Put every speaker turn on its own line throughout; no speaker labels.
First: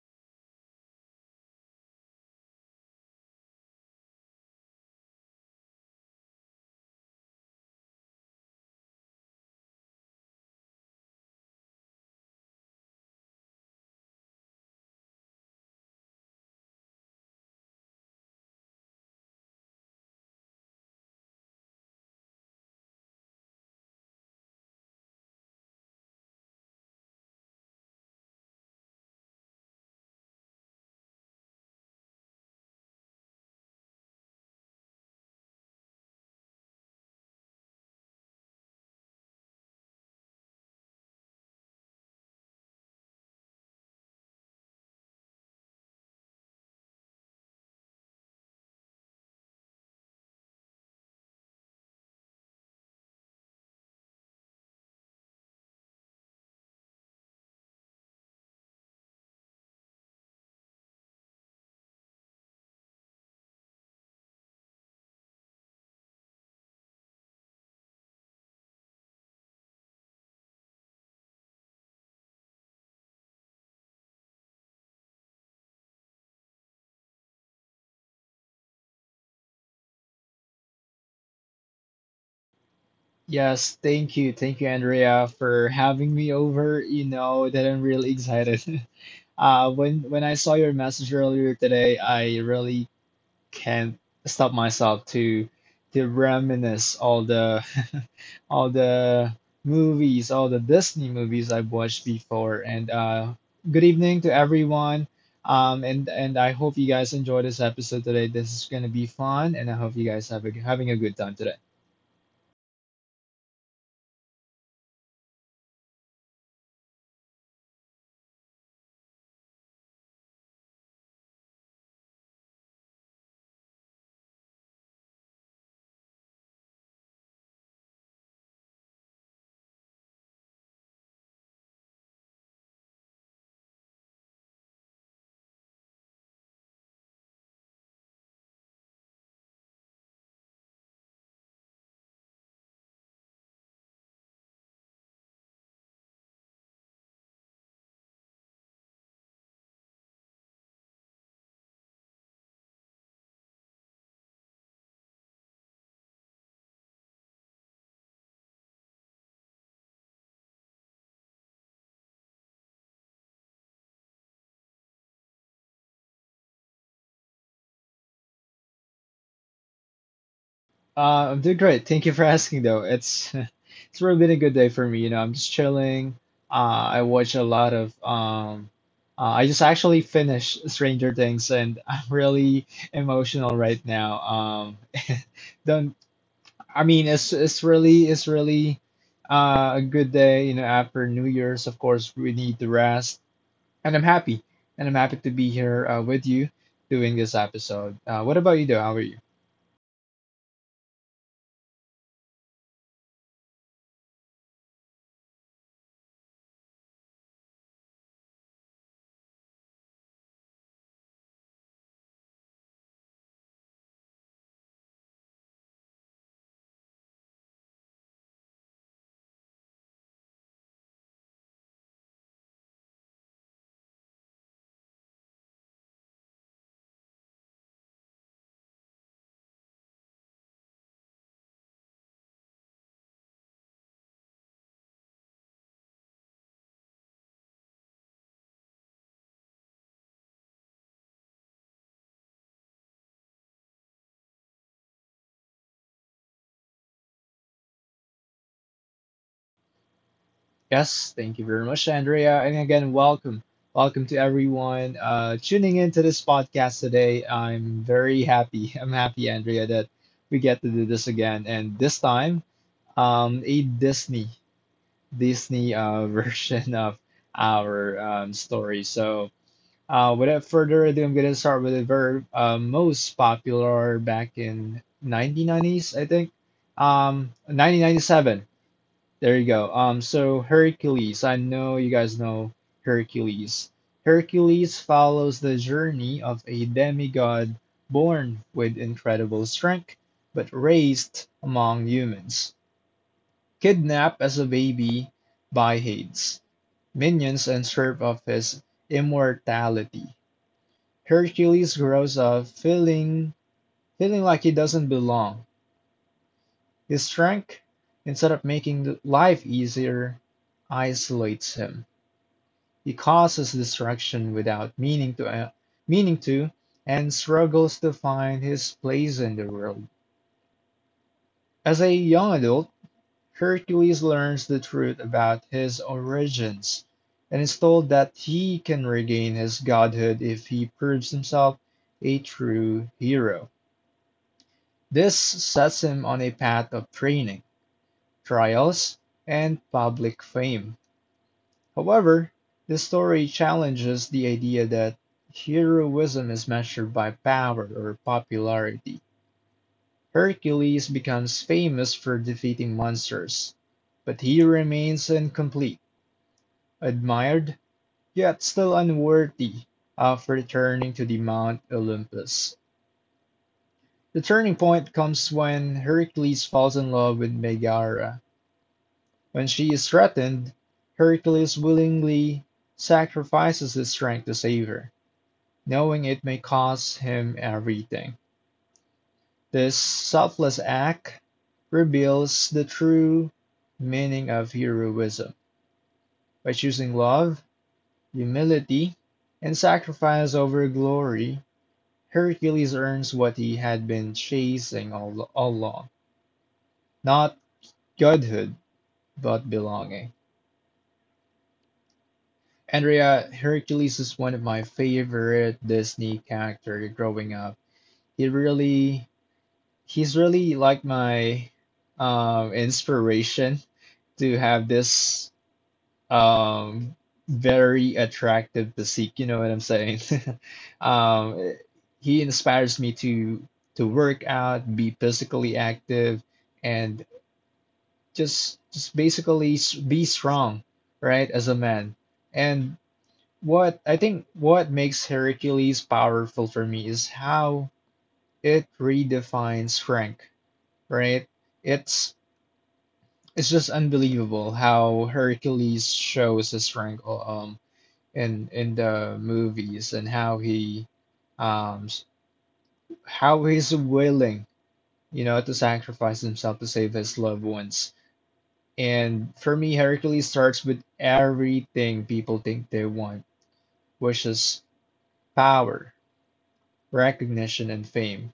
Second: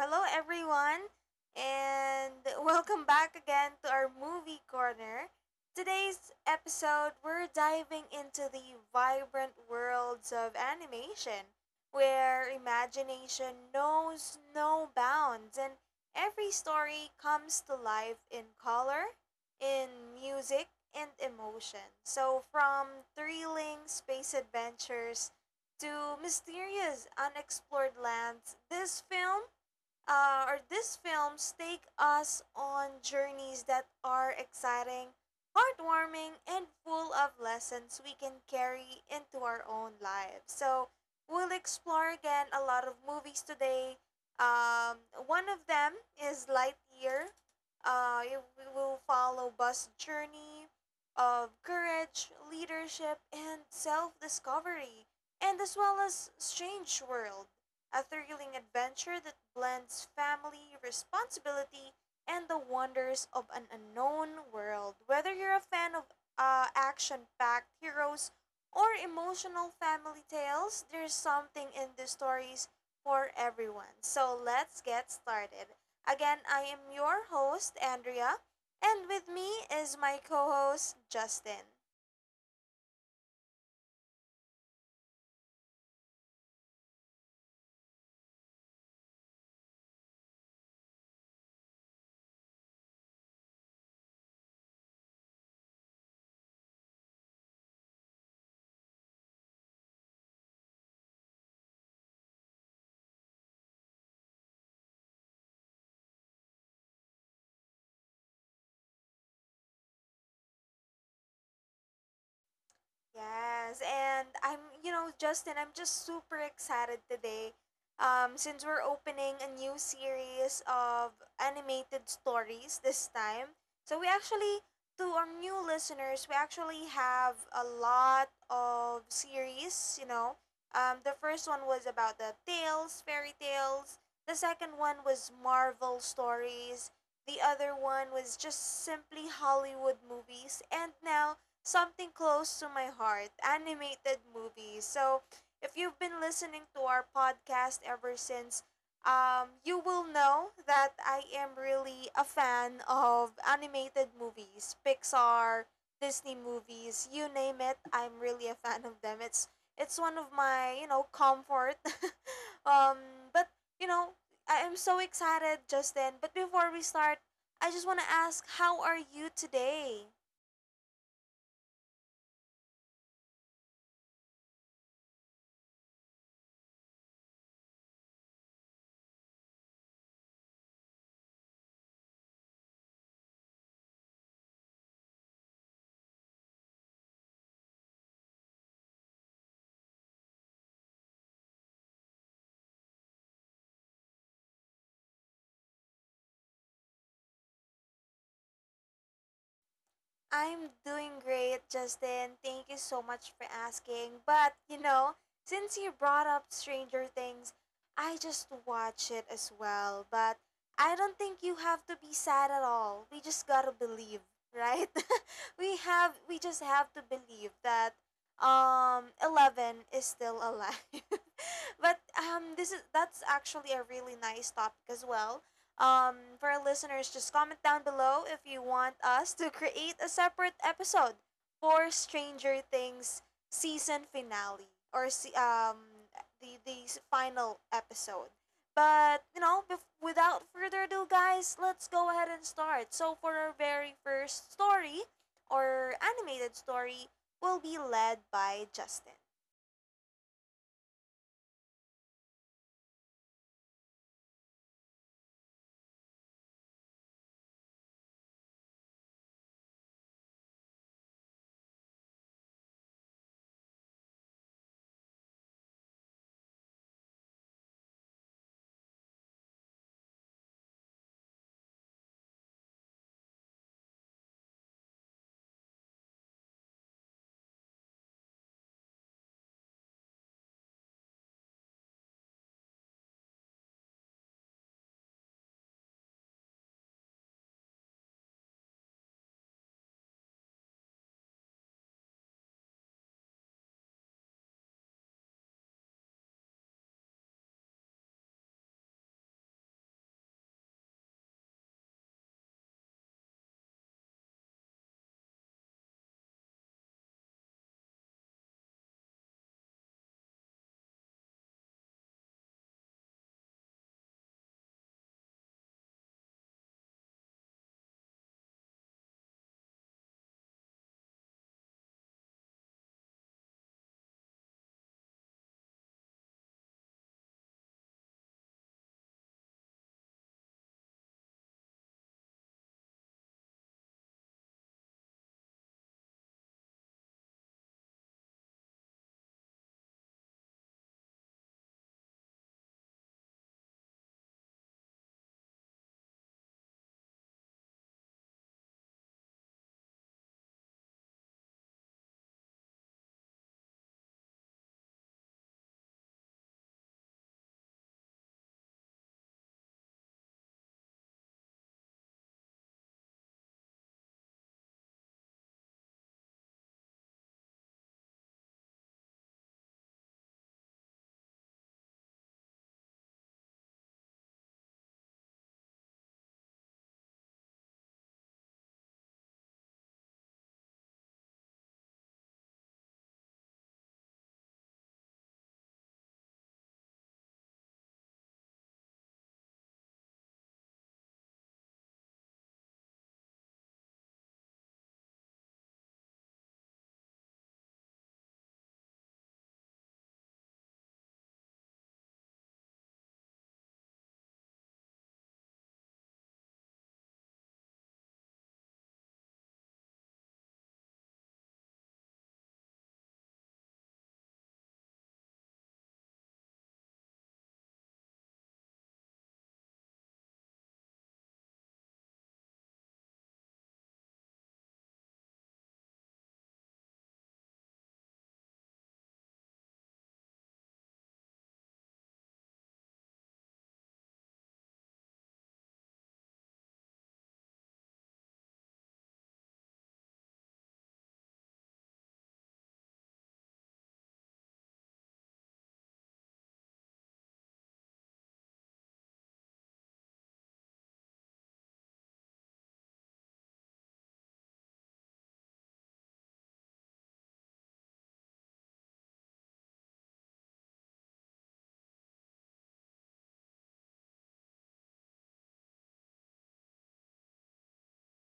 hello everyone, and welcome back again to our movie corner. Today's episode, we're diving into the vibrant worlds of animation, where imagination knows no bounds, and every story comes to life in color, in music, and emotion. So, from thrilling space adventures to mysterious unexplored lands, this film or these films take us on journeys that are exciting, heartwarming, and full of lessons we can carry into our own lives. So we'll explore again a lot of movies today. Um, One of them is Lightyear. We will follow Buzz' journey of courage, leadership, and self-discovery, and as well as Strange World, a thrilling adventure that blends family, responsibility, and the wonders of an unknown world. Whether you're a fan of action packed heroes or emotional family tales, there's something in the stories for everyone. So let's get started. Again, I am your host, Andrea, and with me is my co host, Justin.
Yes, thank you. Thank you, Andrea, for having me over. You know that I'm really excited. When I saw your message earlier today, I really can't stop myself to reminisce all the all the movies, all the Disney movies I've watched before. And Good evening to everyone. And I hope you guys enjoy this episode today. This is gonna be fun, and I hope you guys have a, having a good time today.
Yes, and Justin, I'm just super excited today. Since we're opening a new series of animated stories this time. So we actually, to our new listeners, we actually have a lot of series, you know. The first one was about the tales, fairy tales. The second one was Marvel stories. The other one was just simply Hollywood movies. And now something close to my heart, animated movies. So, if you've been listening to our podcast ever since, you will know that I am really a fan of animated movies, Pixar, Disney movies, you name it. I'm really a fan of them. It's one of my comfort. um, but you know I am so excited, Justin. But before we start, I just want to ask, how are you today?
I'm doing great. Thank you for asking, though. It's it's really been a good day for me. You know, I'm just chilling. I watch a lot of I just actually finished Stranger Things, and I'm really emotional right now. Don't I mean, it's really a good day. You know, after New Year's, of course, we need the rest, and I'm happy, and I'm happy to be here with you doing this episode. What about you, though? How are you?
I'm doing great, Justin. Thank you so much for asking. But, you know, since you brought up Stranger Things, I just watch it as well. But I don't think you have to be sad at all. We just gotta believe, right? We just have to believe that 11 is still alive. but this is that's actually a really nice topic as well. For our listeners, just comment down below if you want us to create a separate episode for Stranger Things season finale or the final episode. But without further ado, guys, let's go ahead and start. So for our very first story or animated story, will be led by Justin.
Yes, thank you very much, Andrea. And again, welcome. Welcome to everyone tuning into this podcast today. I'm very happy. I'm happy, Andrea, that we get to do this again. And this time, a Disney version of our story. So, without further ado, I'm going to start with the very most popular back in 1990s, I think. 1997. There you go. So Hercules, I know you guys know Hercules. Hercules follows the journey of a demigod born with incredible strength, but raised among humans, kidnapped as a baby by Hades, minions, and stripped of his immortality. Hercules grows up feeling like he doesn't belong. His strength, instead of making life easier, isolates him. He causes destruction without meaning to, and struggles to find his place in the world. As a young adult, Hercules learns the truth about his origins and is told that he can regain his godhood if he proves himself a true hero. This sets him on a path of training, trials, and public fame. However, this story challenges the idea that heroism is measured by power or popularity. Hercules becomes famous for defeating monsters, but he remains incomplete, admired, yet still unworthy of returning to the Mount Olympus. The turning point comes when Hercules falls in love with Megara. When she is threatened, Hercules willingly sacrifices his strength to save her, knowing it may cost him everything. This selfless act reveals the true meaning of heroism. By choosing love, humility, and sacrifice over glory, Hercules earns what he had been chasing all along, not godhood, but belonging. Andrea, Hercules is one of my favorite Disney characters growing up. He really he's really like my inspiration to have this um very attractive physique, you know what I'm saying? Um eh, he inspires me to work out, be physically active and just basically be strong, right, as a man. And what I think what makes Hercules powerful for me is how it redefines strength, right? It's It's just unbelievable how Hercules shows his strength in the movies and how um s- how he's willing, you know, to sacrifice himself to save his loved ones. And for me, Hercules starts with everything people think they want, which is power, recognition, and fame,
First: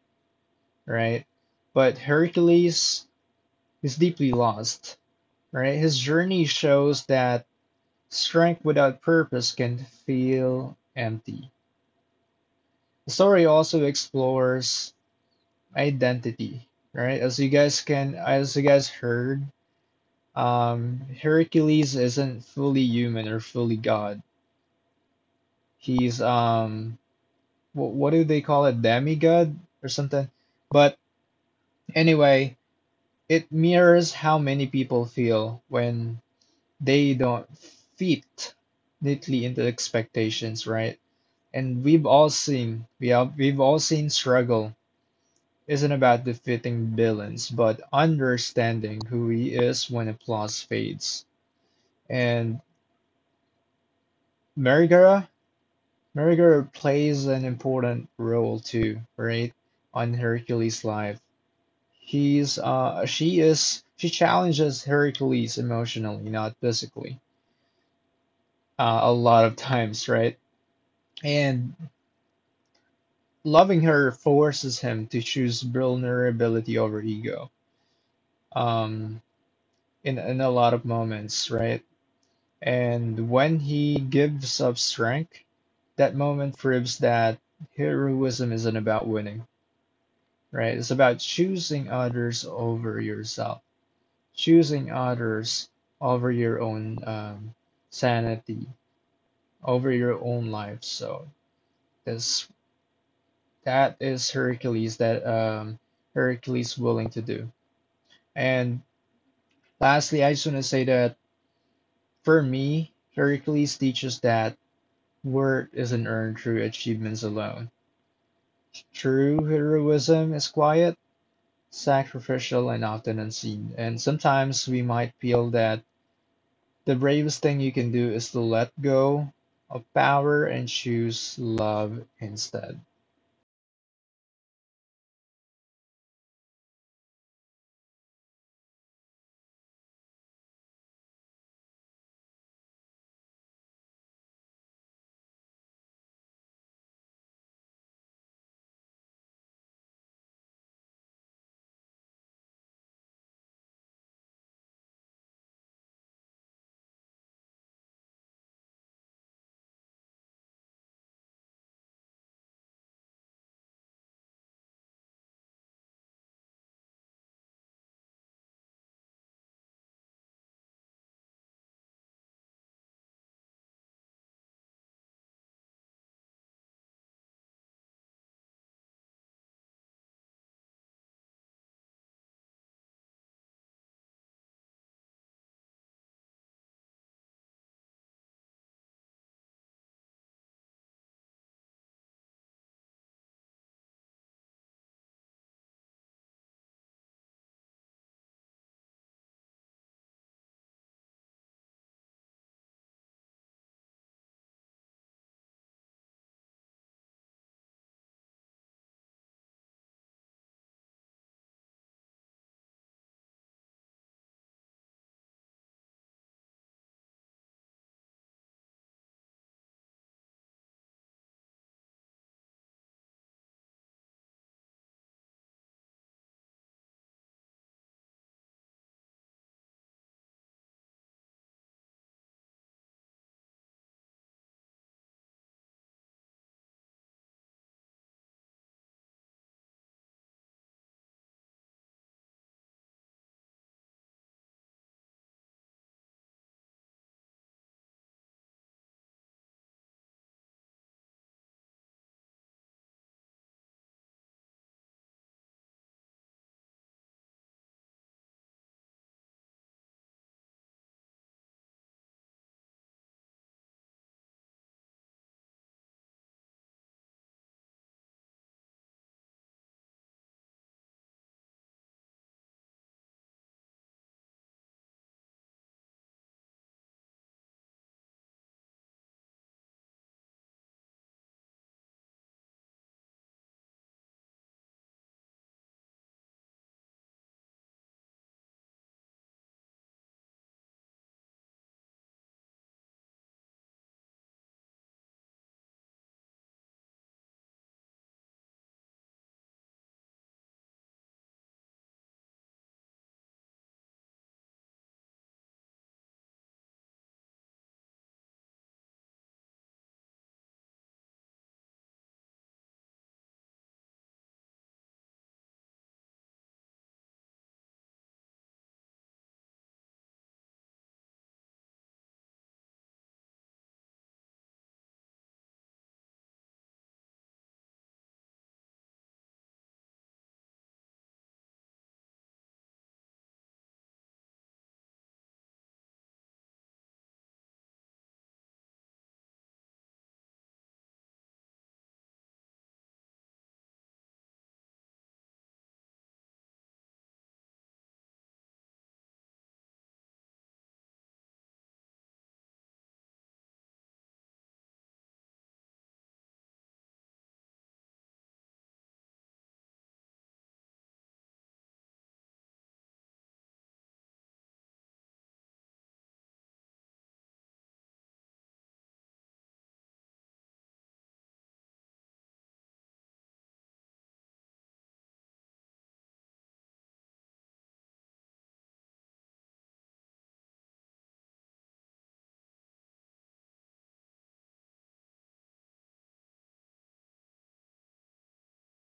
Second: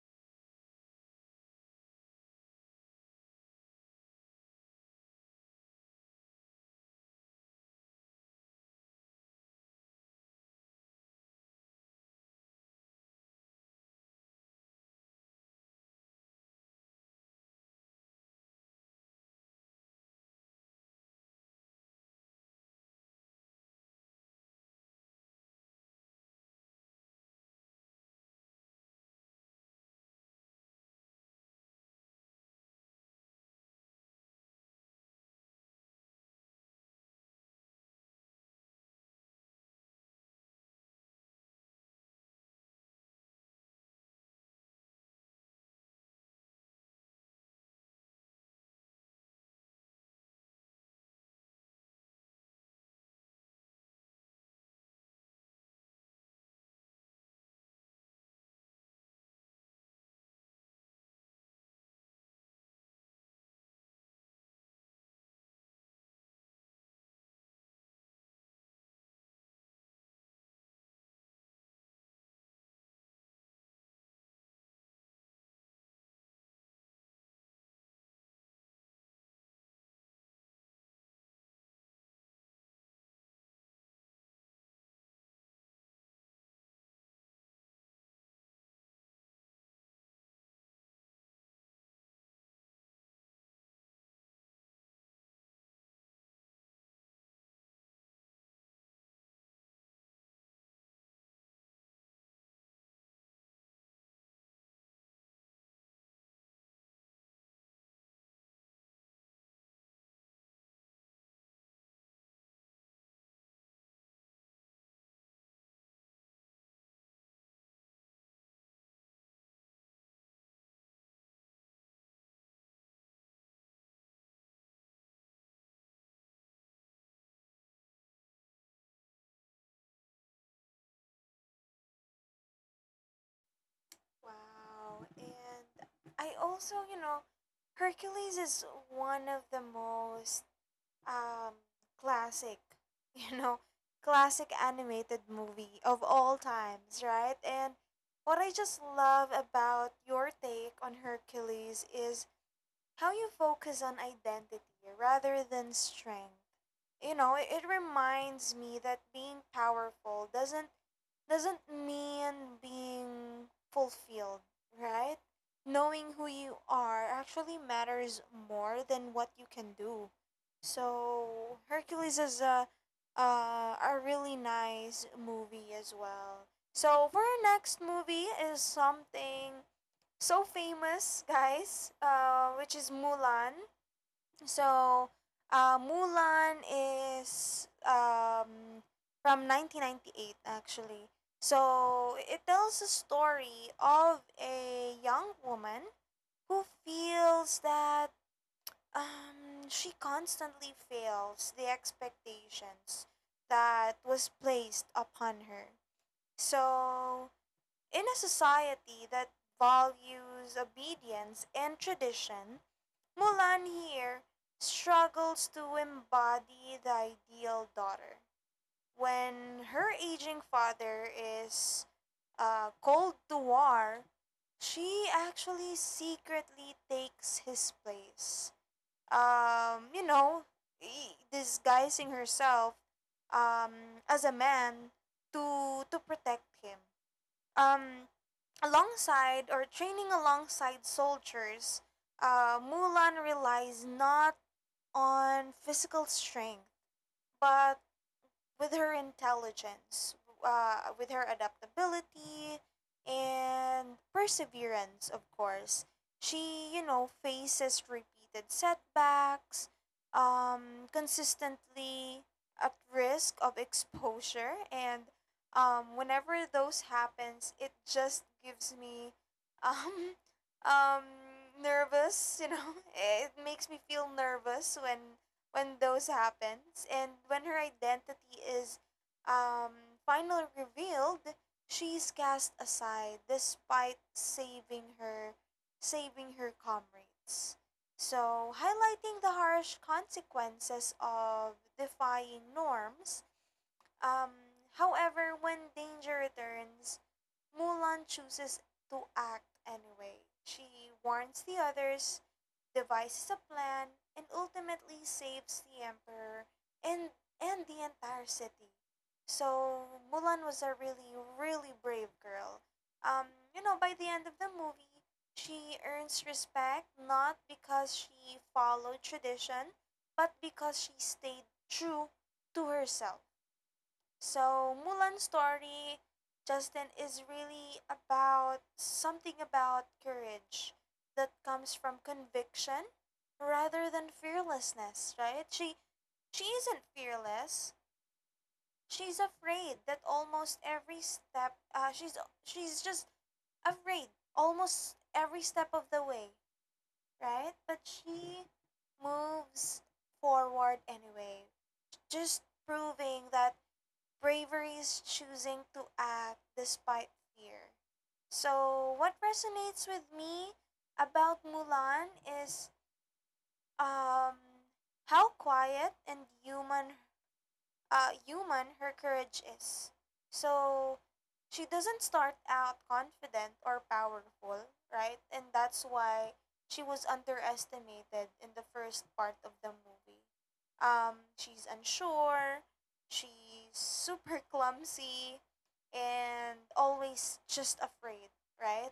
right? But Hercules is deeply lost, right? His journey shows that strength without purpose can feel empty. The story also explores identity, right? As you guys heard, Hercules isn't fully human or fully god. He's what do they call it, demigod or something? But anyway, it mirrors how many people feel when they don't fit neatly into expectations, right? And we've all seen we have, We've all seen struggle isn't about defeating villains, but understanding who he is when applause fades. And Merigara, Merigara plays an important role too, right? On Hercules' life, he's she is she challenges Hercules emotionally, not physically, a lot of times, right? And loving her forces him to choose vulnerability over ego. Um, in a lot of moments, right? And when he gives up strength, that moment proves that heroism isn't about winning, right? It's about choosing others over yourself, choosing others over your own sanity, over your own life. So this that is Hercules that Hercules willing to do. And lastly, I just want to say that for me, Hercules teaches that worth isn't earned through achievements alone. True heroism is quiet, sacrificial, and often unseen. And sometimes we might feel that the bravest thing you can do is to let go of power and choose love instead.
Wow. And I also, you know, Hercules is one of the most um, classic, you know, classic animated movie of all times, right? And what I just love about your take on Hercules is how you focus on identity rather than strength. You know, it reminds me that being powerful doesn't mean being fulfilled, right? Knowing who you are actually matters more than what you can do. So Hercules is a really nice movie as well. So for our next movie is something so famous, guys, which is Mulan. So, Mulan is from 1998, actually. So, it tells a story of a young woman who feels that she constantly fails the expectations that was placed upon her. So, in a society that values obedience and tradition, Mulan here struggles to embody the ideal daughter when her aging father is cold to war. She actually secretly takes his place. Um, you know, Disguising herself as a man to protect him. Um, alongside or training alongside soldiers, Mulan relies not on physical strength, but with her intelligence, with her adaptability and perseverance, of course. She, you know, faces repeated setbacks, consistently at risk of exposure, and whenever those happens, it just gives me, um, um, nervous. You know, it makes me feel nervous when those happens and when her identity is finally revealed, she's cast aside despite saving her comrades, so highlighting the harsh consequences of defying norms. Um, however, when danger returns, Mulan chooses to act anyway. She warns the others, devises a plan, and ultimately saves the emperor and the entire city. So Mulan was a really brave girl. Um, you know, by the end of the movie, she earns respect not because she followed tradition, but because she stayed true to herself. So Mulan's story, Justin, is really about something about courage that comes from conviction rather than fearlessness, right? She isn't fearless. She's afraid that almost every step uh, she's she's just afraid almost every step of the way, right? But she moves forward anyway, just proving that bravery is choosing to act despite fear. So, what resonates with me about Mulan is um, how quiet and human human her courage is. So she doesn't start out confident or powerful, right? And that's why she was underestimated in the first part of the movie. She's unsure, she's super clumsy, and always just afraid, right?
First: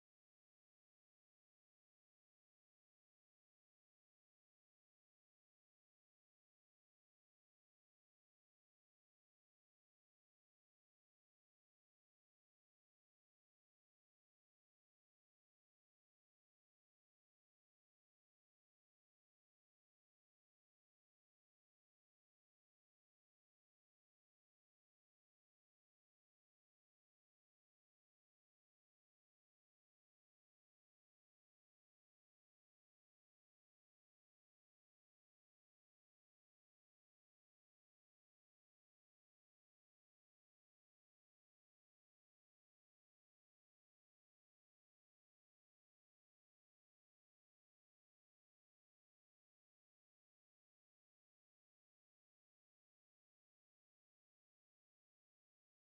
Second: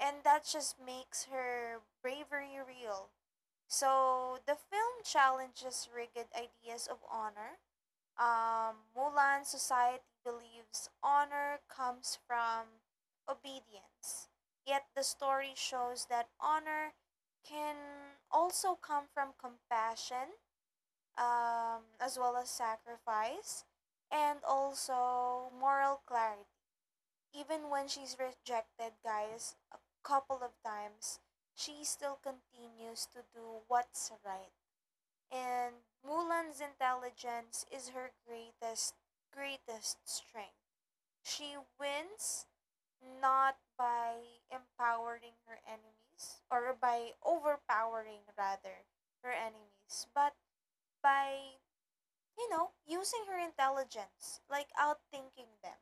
And that just makes her bravery real. So the film challenges rigid ideas of honor. Mulan society believes honor comes from obedience. Yet the story shows that honor can also come from compassion, as well as sacrifice, and also moral clarity. Even when she's rejected, guys, a couple of times, she still continues to do what's right, and Mulan's intelligence is her greatest strength. She wins not by empowering her enemies, or by overpowering rather her enemies, but by you know using her intelligence, like outthinking them.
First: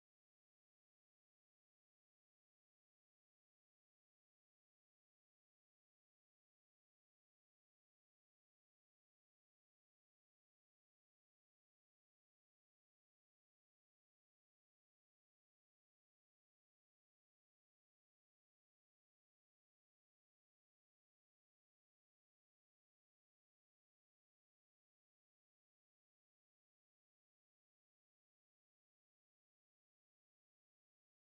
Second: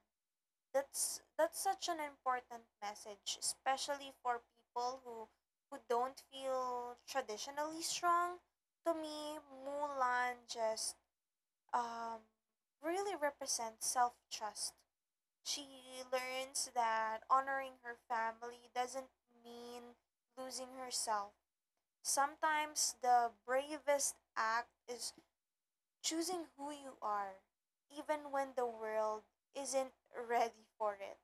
That's such an important message, especially for people who don't feel traditionally strong. To me, Mulan just um, really represents self trust. She learns that honoring her family doesn't mean losing herself. Sometimes the bravest act is choosing who you are, even when the world isn't ready for it.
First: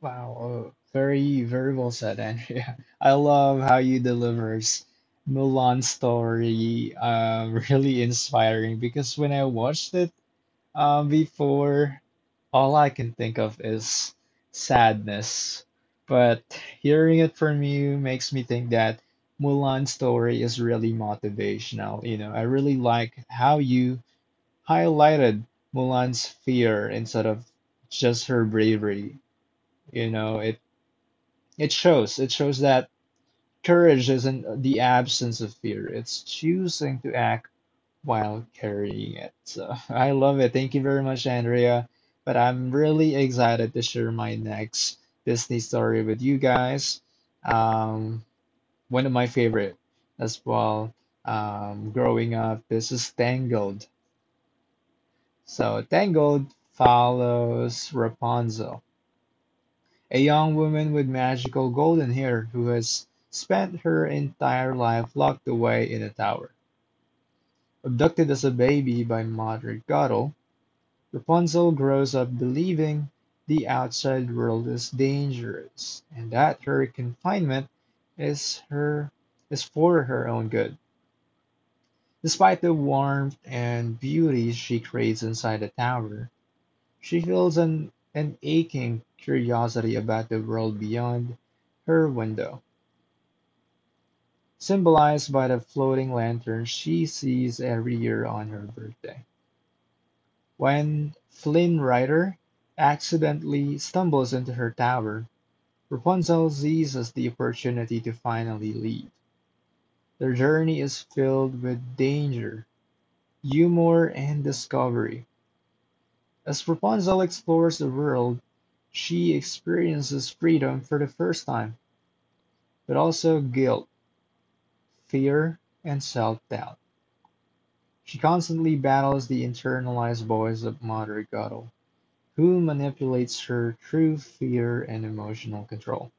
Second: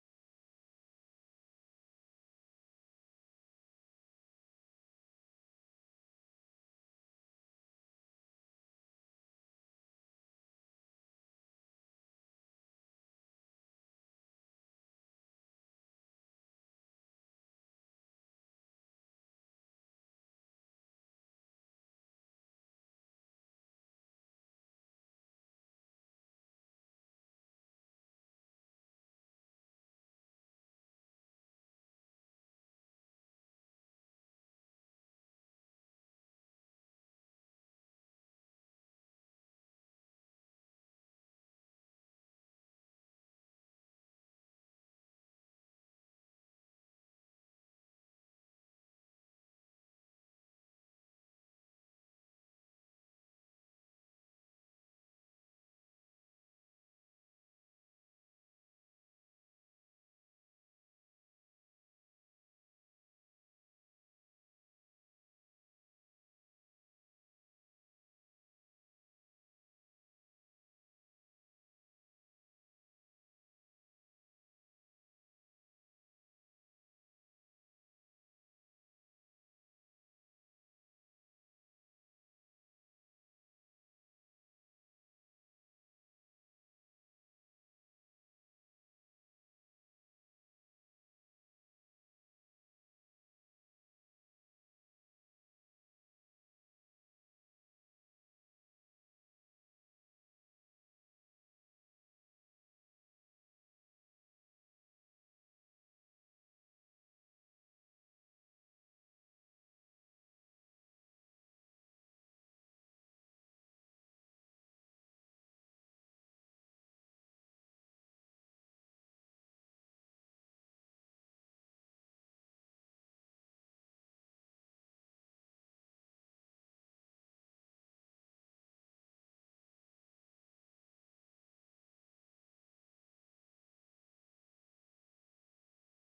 Wow, oh, very, very well said, Andrea. I love how you delivers Mulan's story. Really inspiring because when I watched it, before, all I can think of is sadness. But hearing it from you makes me think that Mulan's story is really motivational. You know, I really like how you highlighted Mulan's fear instead of just her bravery. You know, it shows that courage isn't the absence of fear. It's choosing to act while carrying it. So I love it. Thank you very much, Andrea. But I'm really excited to share my next Disney story with you guys. Um, One of my favorite as well. Growing up, this is Tangled. So Tangled follows Rapunzel, a young woman with magical golden hair who has spent her entire life locked away in a tower. Abducted as a baby by Mother Gothel, Rapunzel grows up believing the outside world is dangerous and that her confinement is her is for her own good. Despite the warmth and beauty she craves inside the tower, she feels an aching curiosity about the world beyond her window, symbolized by the floating lantern she sees every year on her birthday. When Flynn Rider accidentally stumbles into her tower, Rapunzel seizes the opportunity to finally leave. Their journey is filled with danger, humor, and discovery. As Rapunzel explores the world, she experiences freedom for the first time, but also guilt, fear, and self doubt. She constantly battles the internalized voice of Mother Guttle, who manipulates her through fear and emotional control.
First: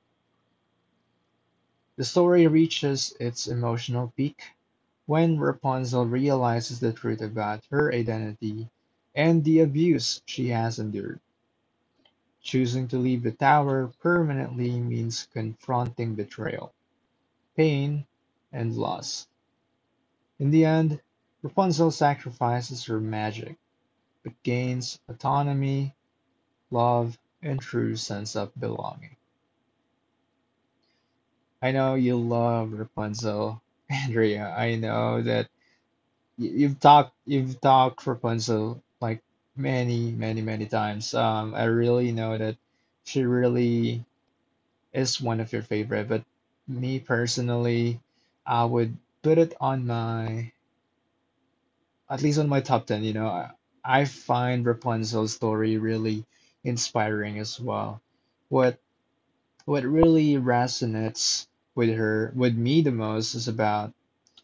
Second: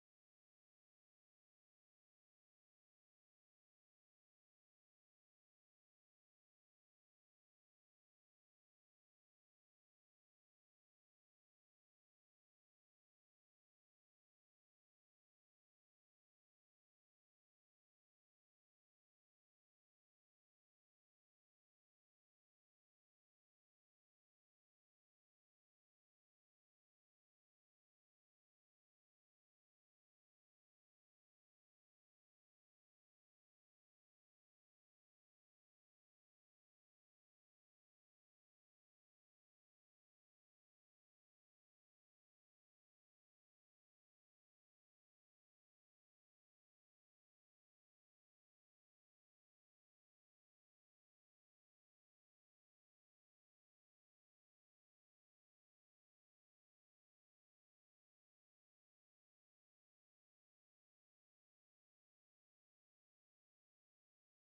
The story reaches its emotional peak when Rapunzel realizes the truth about her identity and the abuse she has endured. Choosing to leave the tower permanently means confronting betrayal, pain, and loss. In the end, Rapunzel sacrifices her magic but gains autonomy, love, and true sense of belonging. I know you love Rapunzel, Andrea. I know that you've talked Rapunzel like many times. I really know that she really is one of your favorite, but me personally, I would put it on my at least on my top ten. You know, I find Rapunzel's story really inspiring as well. What what really resonates with me the most is about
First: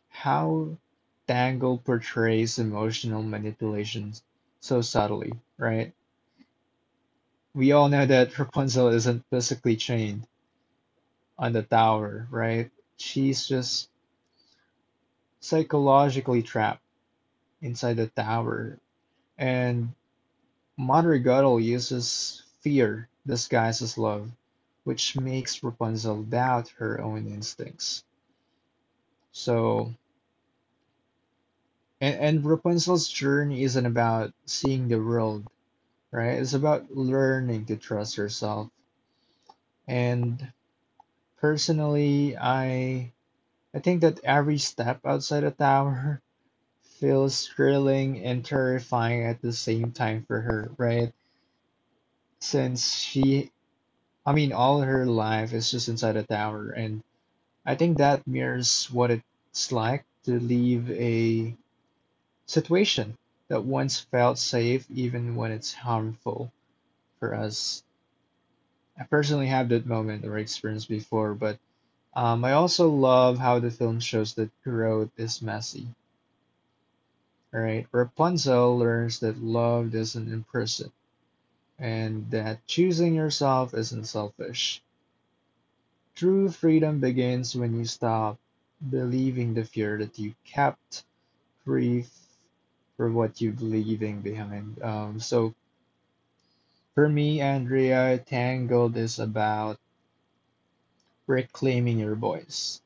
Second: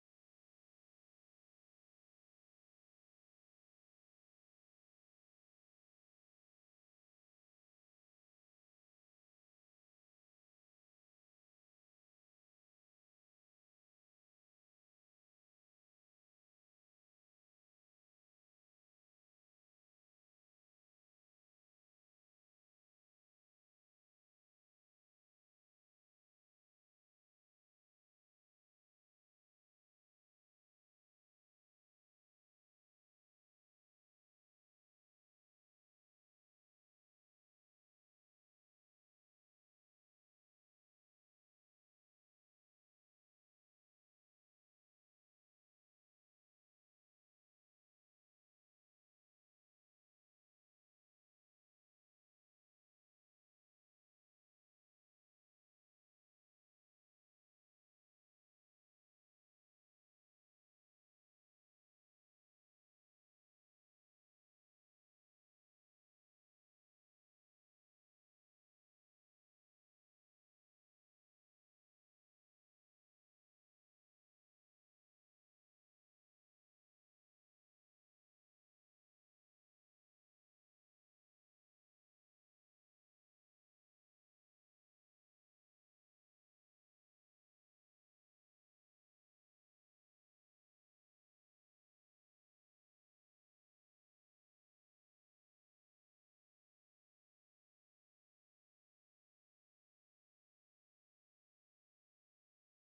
how Dangle portrays emotional manipulations so subtly, right? We all know that Rapunzel isn't physically chained on the tower, right? She's just psychologically trapped inside the tower. And Mother Guttle uses fear disguised as love, which makes Rapunzel doubt her own instincts. So, and Rapunzel's journey isn't about seeing the world right? It's about learning to trust yourself. And personally, I think that every step outside the tower feels thrilling and terrifying at the same time for her, right? Since she, I mean, all her life is just inside a tower, and I think that mirrors what it's like to leave a situation that once felt safe, even when it's harmful for us. I personally have that moment or experience before, but I also love how the film shows that growth is messy, right? Rapunzel learns that love doesn't imprison and that choosing yourself isn't selfish. True freedom begins when you stop believing the fear that you kept free for what you're leaving behind. So for me, Andrea, Tangled is about reclaiming your voice.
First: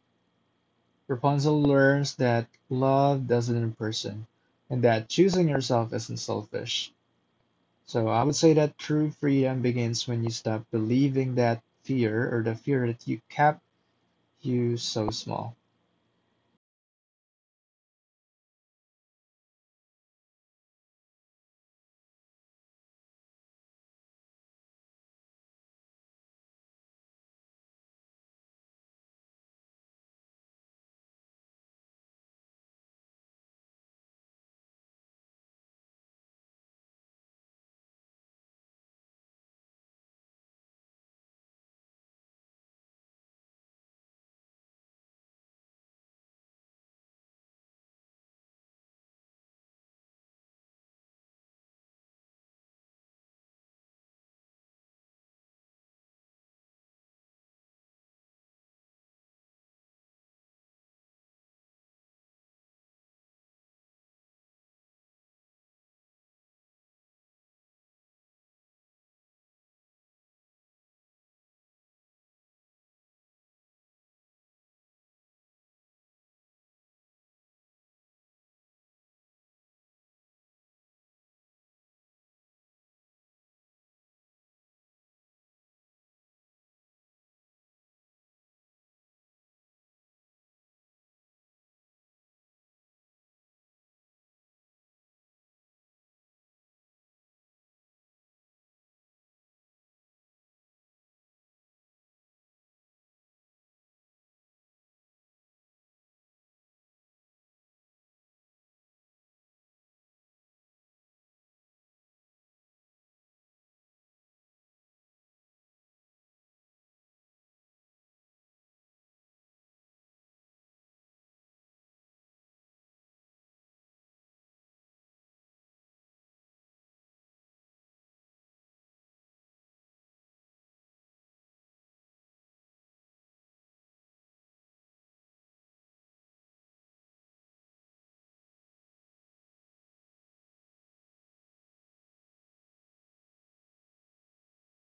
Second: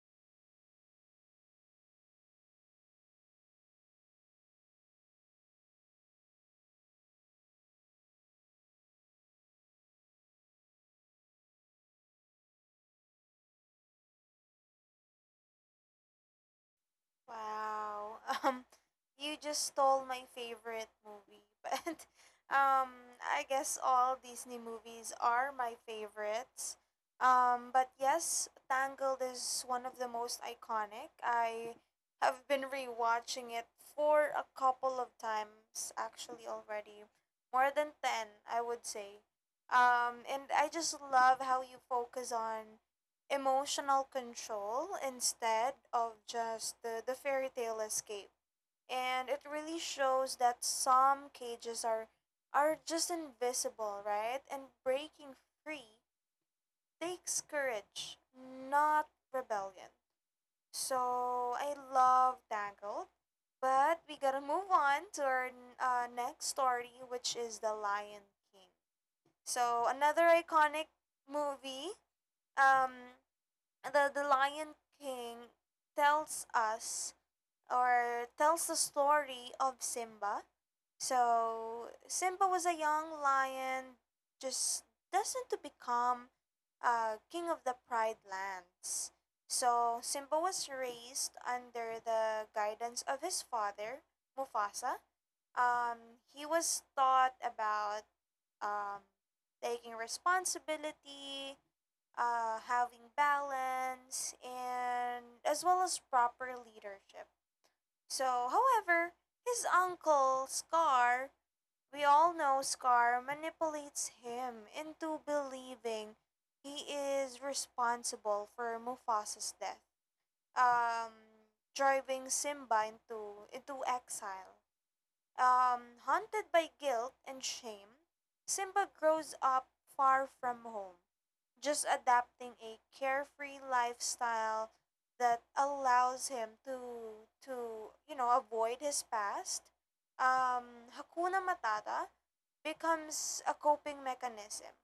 Rapunzel learns that love doesn't imprison and that choosing yourself isn't selfish. So I would say that true freedom begins when you stop believing that fear or the fear that you kept you so small.
Wow. You just stole my favorite movie. But I guess all Disney movies are my favorites. But yes, Tangled is one of the most iconic. I have been rewatching it for a couple of times actually already. More than 10, I would say. And I just love how you focus on emotional control instead of just the fairy tale escape. And it really shows that some cages are just invisible, right? And breaking free takes courage, not rebellion. So I love Tangled, but we gotta move on to our next story, which is The Lion King. So another iconic movie. Um the the Lion King tells us or tells the story of Simba. So Simba was a young lion, just destined to become king of the Pride Lands. So Simba was raised under the guidance of his father, Mufasa. He was taught about um, taking responsibility, having balance, and as well as proper leadership. So, however, his uncle, Scar, we all know Scar manipulates him into believing he is responsible for Mufasa's death, um, driving Simba into exile. Haunted by guilt and shame, Simba grows up far from home, just adapting a carefree lifestyle that allows him to you know avoid his past. Hakuna matata becomes a coping mechanism,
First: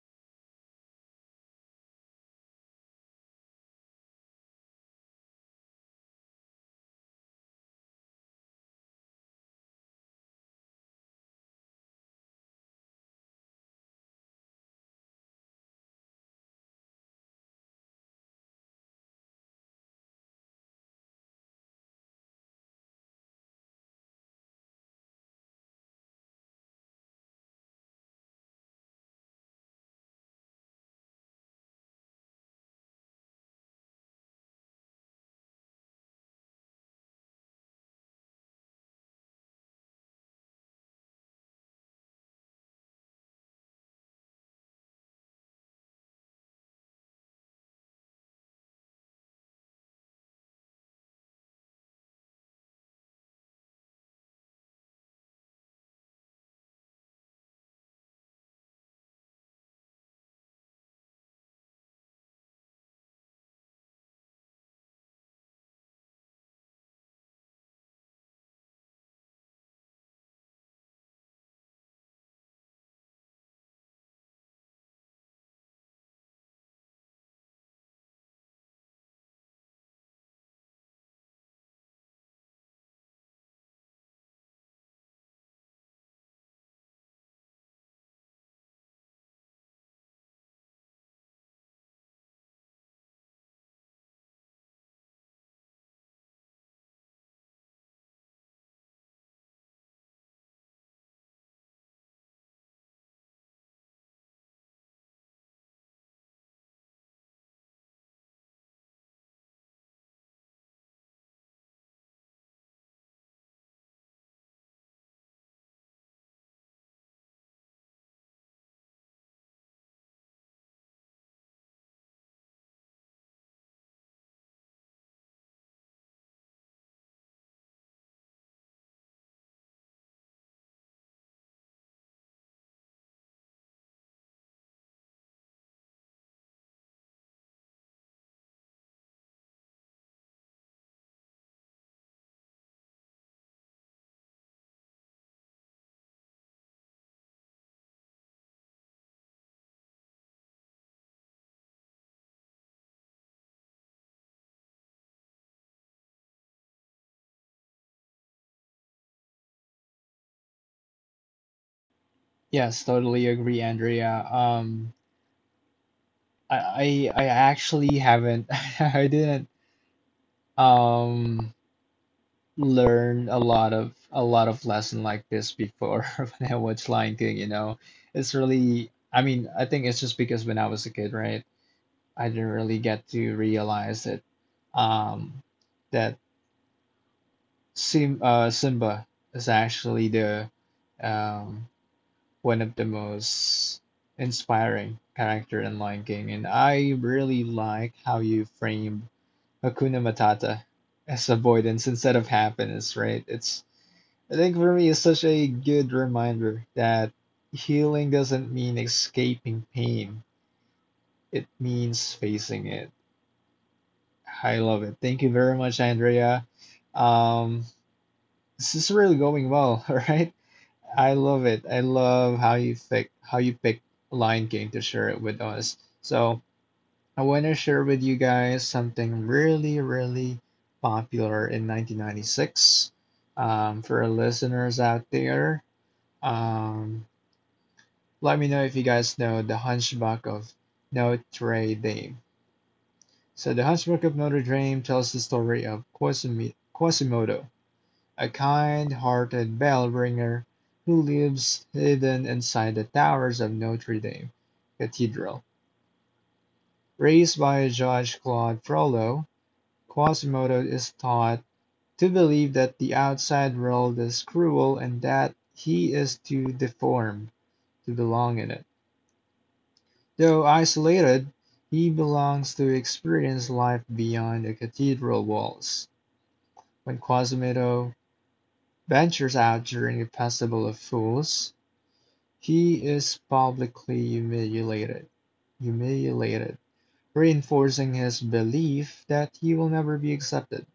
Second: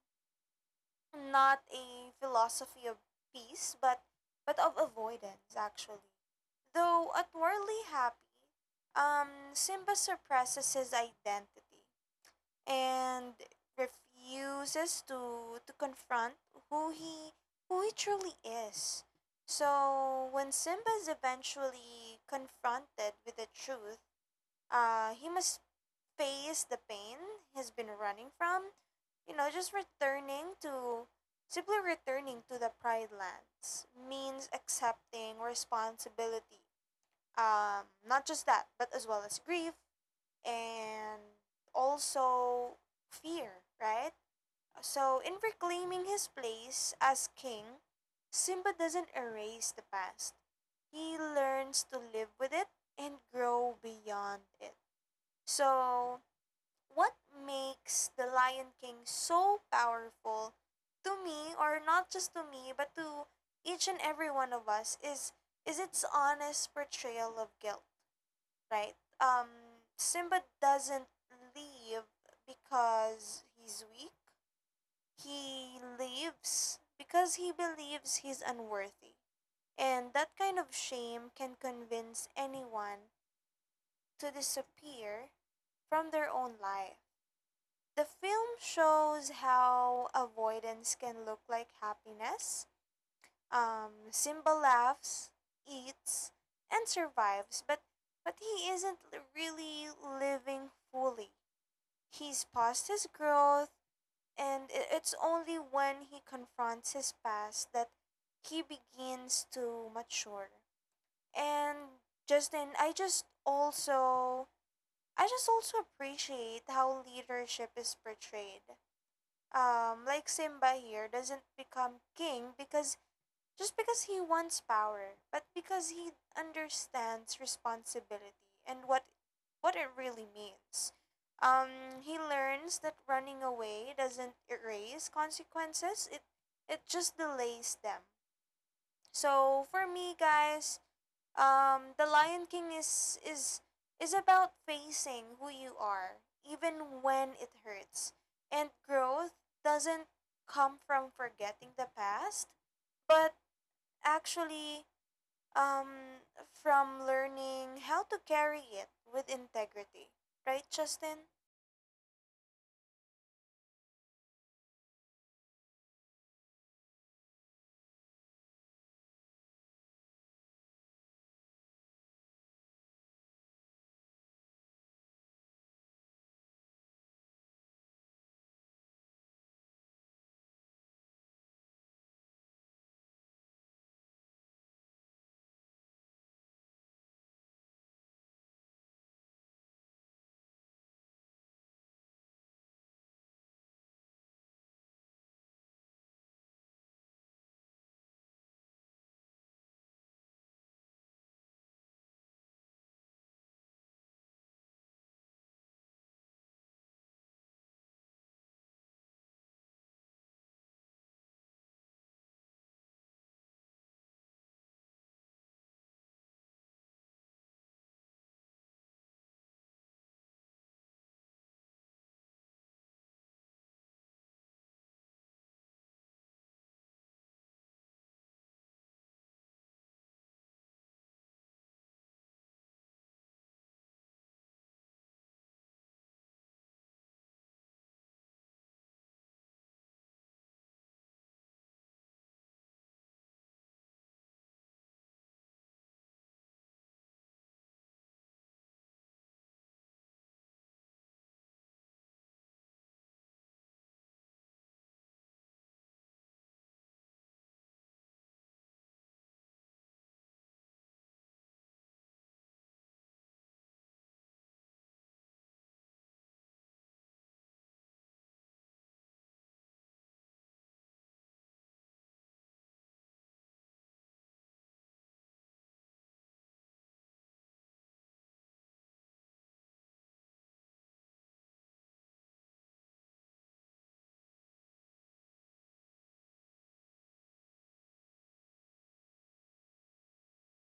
not a philosophy of peace, but of avoidance actually. Though outwardly happy, Simba suppresses his identity and refuses to confront who he who he truly is. So when Simba is eventually confronted with the truth, he must face the pain he's been running from. You know, just returning to simply returning to the Pride Lands means accepting responsibility. Not just that, but as well as grief, and also fear, right? So, in reclaiming his place as king, Simba doesn't erase the past. He learns to live with it and grow beyond it. So, what makes The Lion King so powerful to me, or not just to me, but to each and every one of us, is its honest portrayal of guilt. Right. Simba doesn't leave because he's weak. He leaves because he believes he's unworthy. And that kind of shame can convince anyone to disappear from their own life. The film shows how avoidance can look like happiness. Simba laughs, eats, and survives, but he isn't really living fully. He's past his growth, and it's only when he confronts his past that he begins to mature. And Justin, I just also appreciate how leadership is portrayed. Like Simba here doesn't become king because just because he wants power, but because he understands responsibility and what it really means. He learns that running away doesn't erase consequences. It just delays them. So for me, guys, The Lion King is about facing who you are, even when it hurts. And growth doesn't come from forgetting the past, but actually um, from learning how to carry it with integrity. Right, Justin?
Yes, totally agree, Andrea. I actually haven't I didn't um learn a lot of lesson like this before when I was Lion King, you know. It's really I mean, I think it's just because when I was a kid, right? I didn't really get to realize that um, that Simba is actually the um, one of the most inspiring character in Lion King, and I really like how you frame Hakuna Matata as avoidance instead of happiness. Right? It's I think for me it's such a good reminder that healing doesn't mean escaping pain; it means facing it. I love it. Thank you very much, Andrea. Um, this is really going well, all right? I love it. I love how you pick Lion King to share it with us. So I want to share with you guys something really, really popular in 1996. For our listeners out there, um, let me know if you guys know The Hunchback of Notre Dame. So The Hunchback of Notre Dame tells the story of Quasimodo, a kind-hearted bell ringer who lives hidden inside the towers of Notre Dame Cathedral. Raised by Judge Claude Frollo, Quasimodo is taught to believe that the outside world is cruel and that he is too deformed to belong in it. Though isolated, he belongs to experience life beyond the cathedral walls. When Quasimodo ventures out during the Festival of Fools, he is publicly humiliated, reinforcing his belief that he will never be accepted.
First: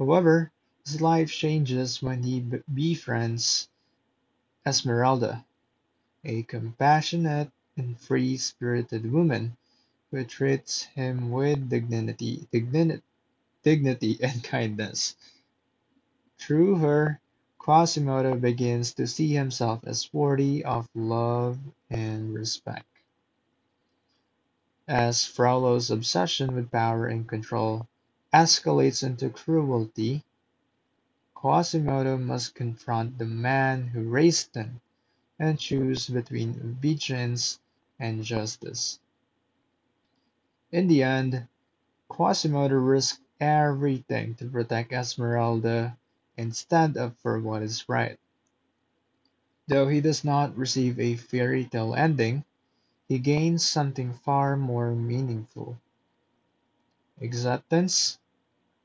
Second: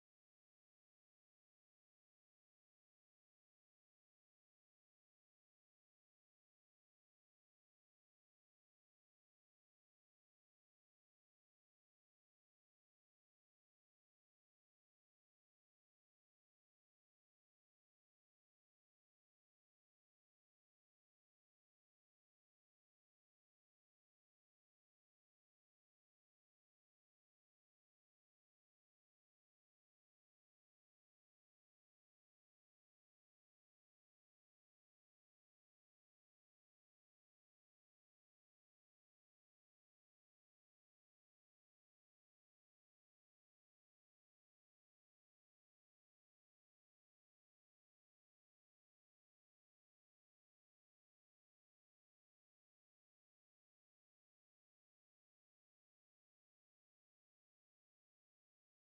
However, his life changes when he befriends Esmeralda, a compassionate and free-spirited woman who treats him with dignity and kindness. Through her, Quasimodo begins to see himself as worthy of love and respect. As Frollo's obsession with power and control escalates into cruelty, Quasimodo must confront the man who raised him and choose between obedience and justice. In the end, Quasimodo risks everything to protect Esmeralda and stand up for what is right. Though he does not receive a fairy tale ending, he gains something far more meaningful: acceptance,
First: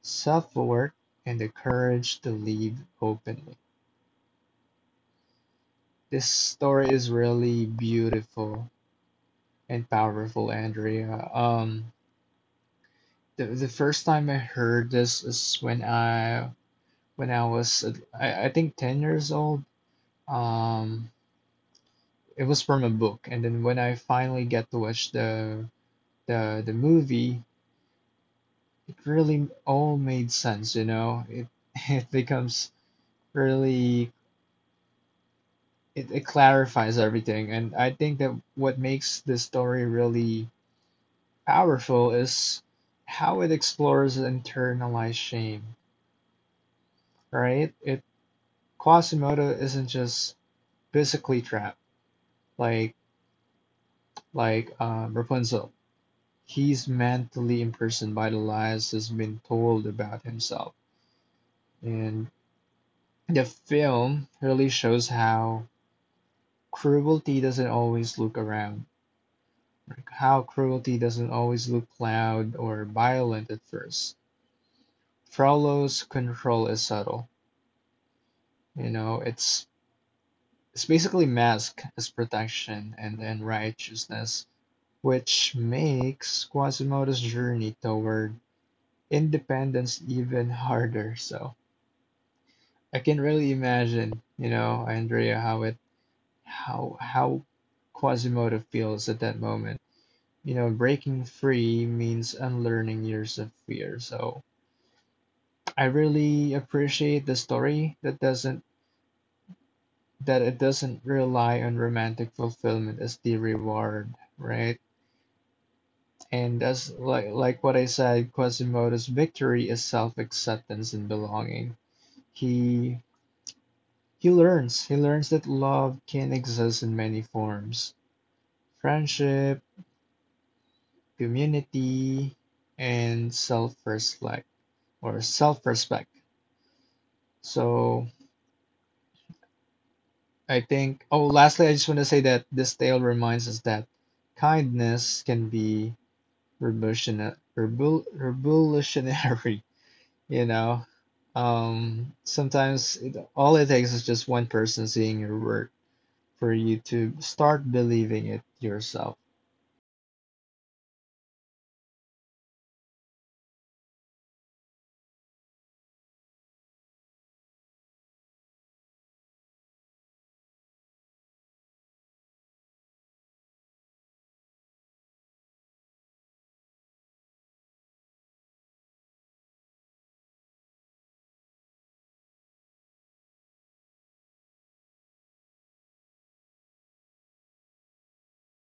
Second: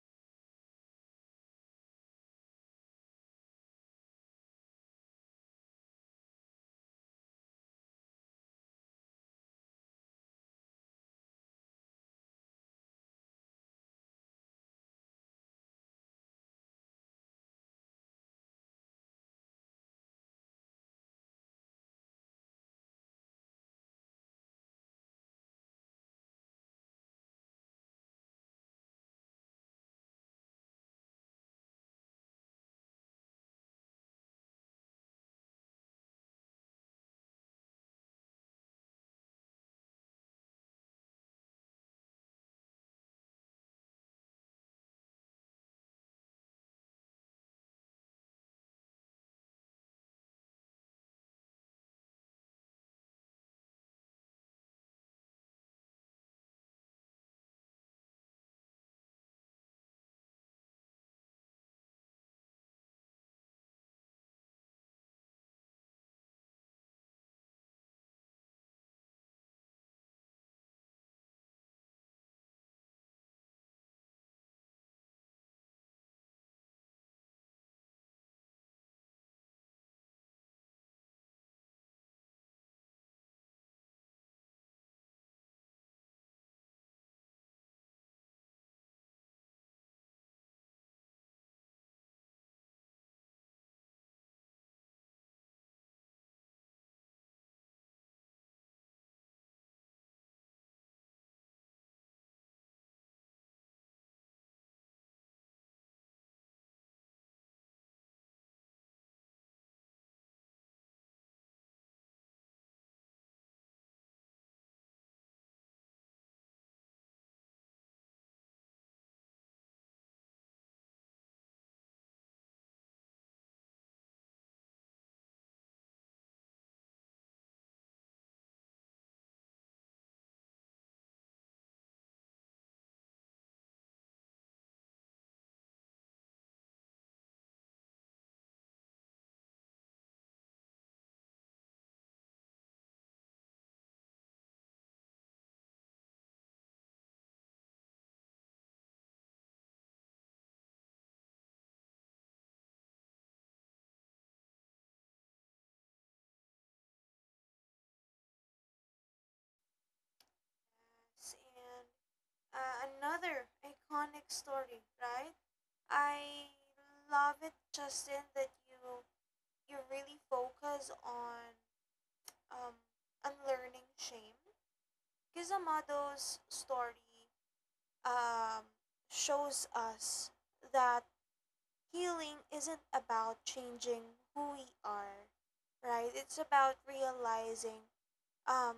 self-aware, and the courage to live openly. This story is really beautiful and powerful, Andrea. The first time I heard this is when I was I think 10 years old. Um, it was from a book, and then when I finally get to watch the movie, it really all made sense, It it becomes really, it clarifies everything. And I think that what makes this story really powerful is how it explores internalized shame, right? it Quasimodo isn't just physically trapped, like Rapunzel. He's mentally imprisoned by the lies that's been told about himself, and the film really shows how cruelty doesn't always look around how cruelty doesn't always look loud or violent at first. Frollo's control is subtle. You know, it's basically masked as protection and righteousness, which makes Quasimodo's journey toward independence even harder. So I can really imagine, you know, Andrea, how it how Quasimodo feels at that moment. You know, breaking free means unlearning years of fear. So I really appreciate the story that doesn't that it doesn't rely on romantic fulfillment as the reward, right? And as like what I said, Quasimodo's victory is self-acceptance and belonging. He he learns that love can exist in many forms. Friendship, community, and self-respect. So I think, oh, lastly, I just want to say that this tale reminds us that kindness can be revolutionary, you know. Sometimes all it takes is just one person seeing your work for you to start believing it yourself.
Yes, and another iconic story, right? I love it, Justin, that you really focus on um unlearning shame. Because story um shows us that healing isn't about changing who we are, right? It's about realizing um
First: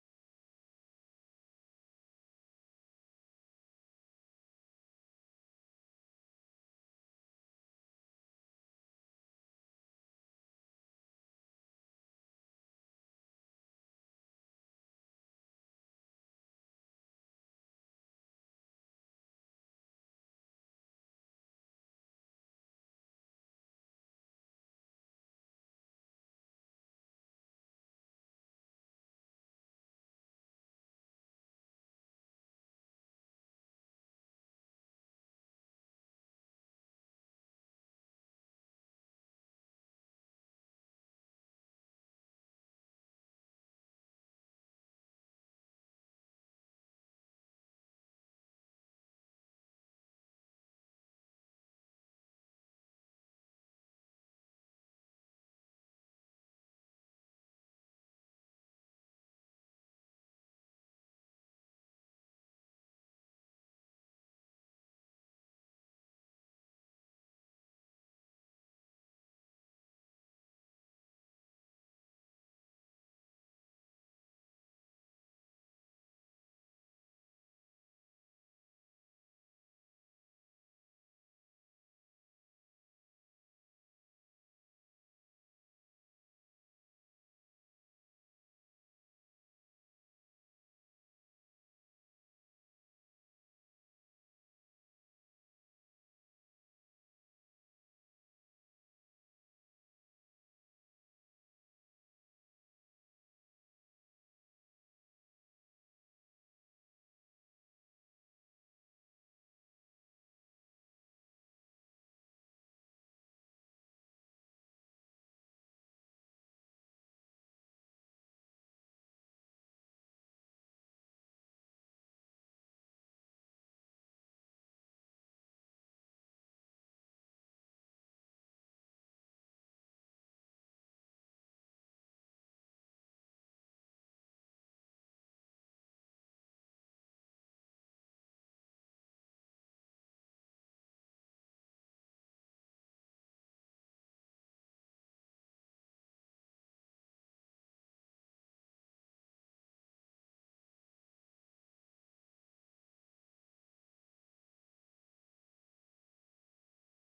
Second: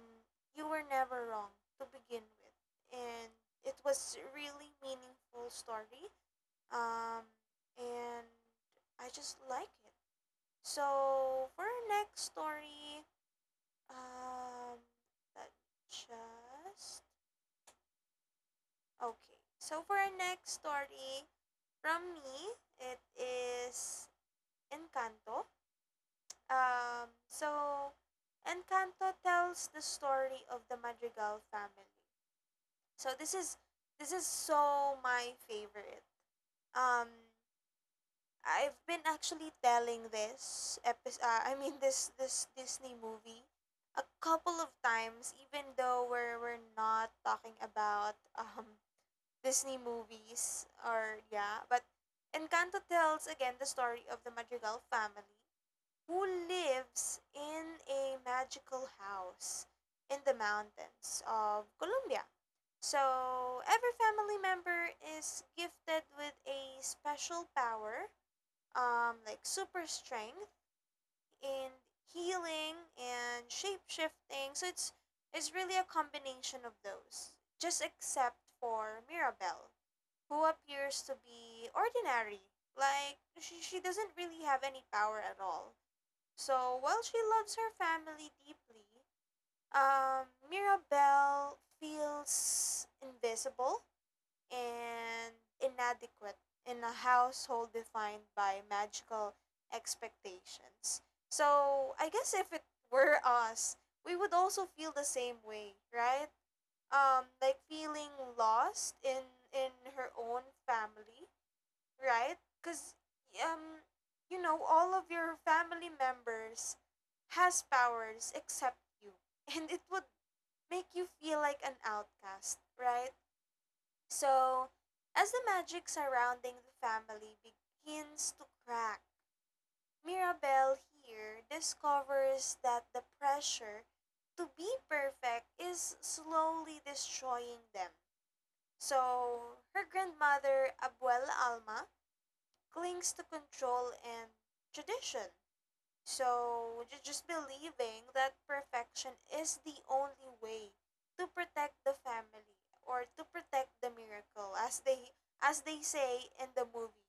you were never wrong to begin with. And it was really meaningful story. Um and I just like it. So for our next story, um let just okay. So for our next story from me, it is Encanto. Um, so, Encanto tells the story of the Madrigal family. So this is so my favorite. Um, I've been actually telling this episode. I mean this Disney movie a couple of times, even though we're not talking about Disney movies or yeah, but Encanto tells again the story of the Madrigal family who lives in a magical house in the mountains of Colombia. So every family member is gifted with a special power, like super strength in healing and shape shifting. So, it's really a combination of those, just except for Mirabelle, who appears to be ordinary. Like, she doesn't really have any power at all, so while she loves her family deeply, Mirabelle feels invisible and inadequate in a household defined by magical expectations. So I guess if it were us, we would also feel the same way, right? Like feeling lost in her own family, right? Because um, you know, all of your family members has powers except you, and it would make you feel like an outcast, right? So, as the magic surrounding the family begins to crack, Mirabelle here discovers that the pressure to be perfect is slowly destroying them. So, her grandmother, Abuela Alma, clings to control and tradition. So, just believing that perfection is the only way to protect the family or to protect the miracle, as they say in the movie,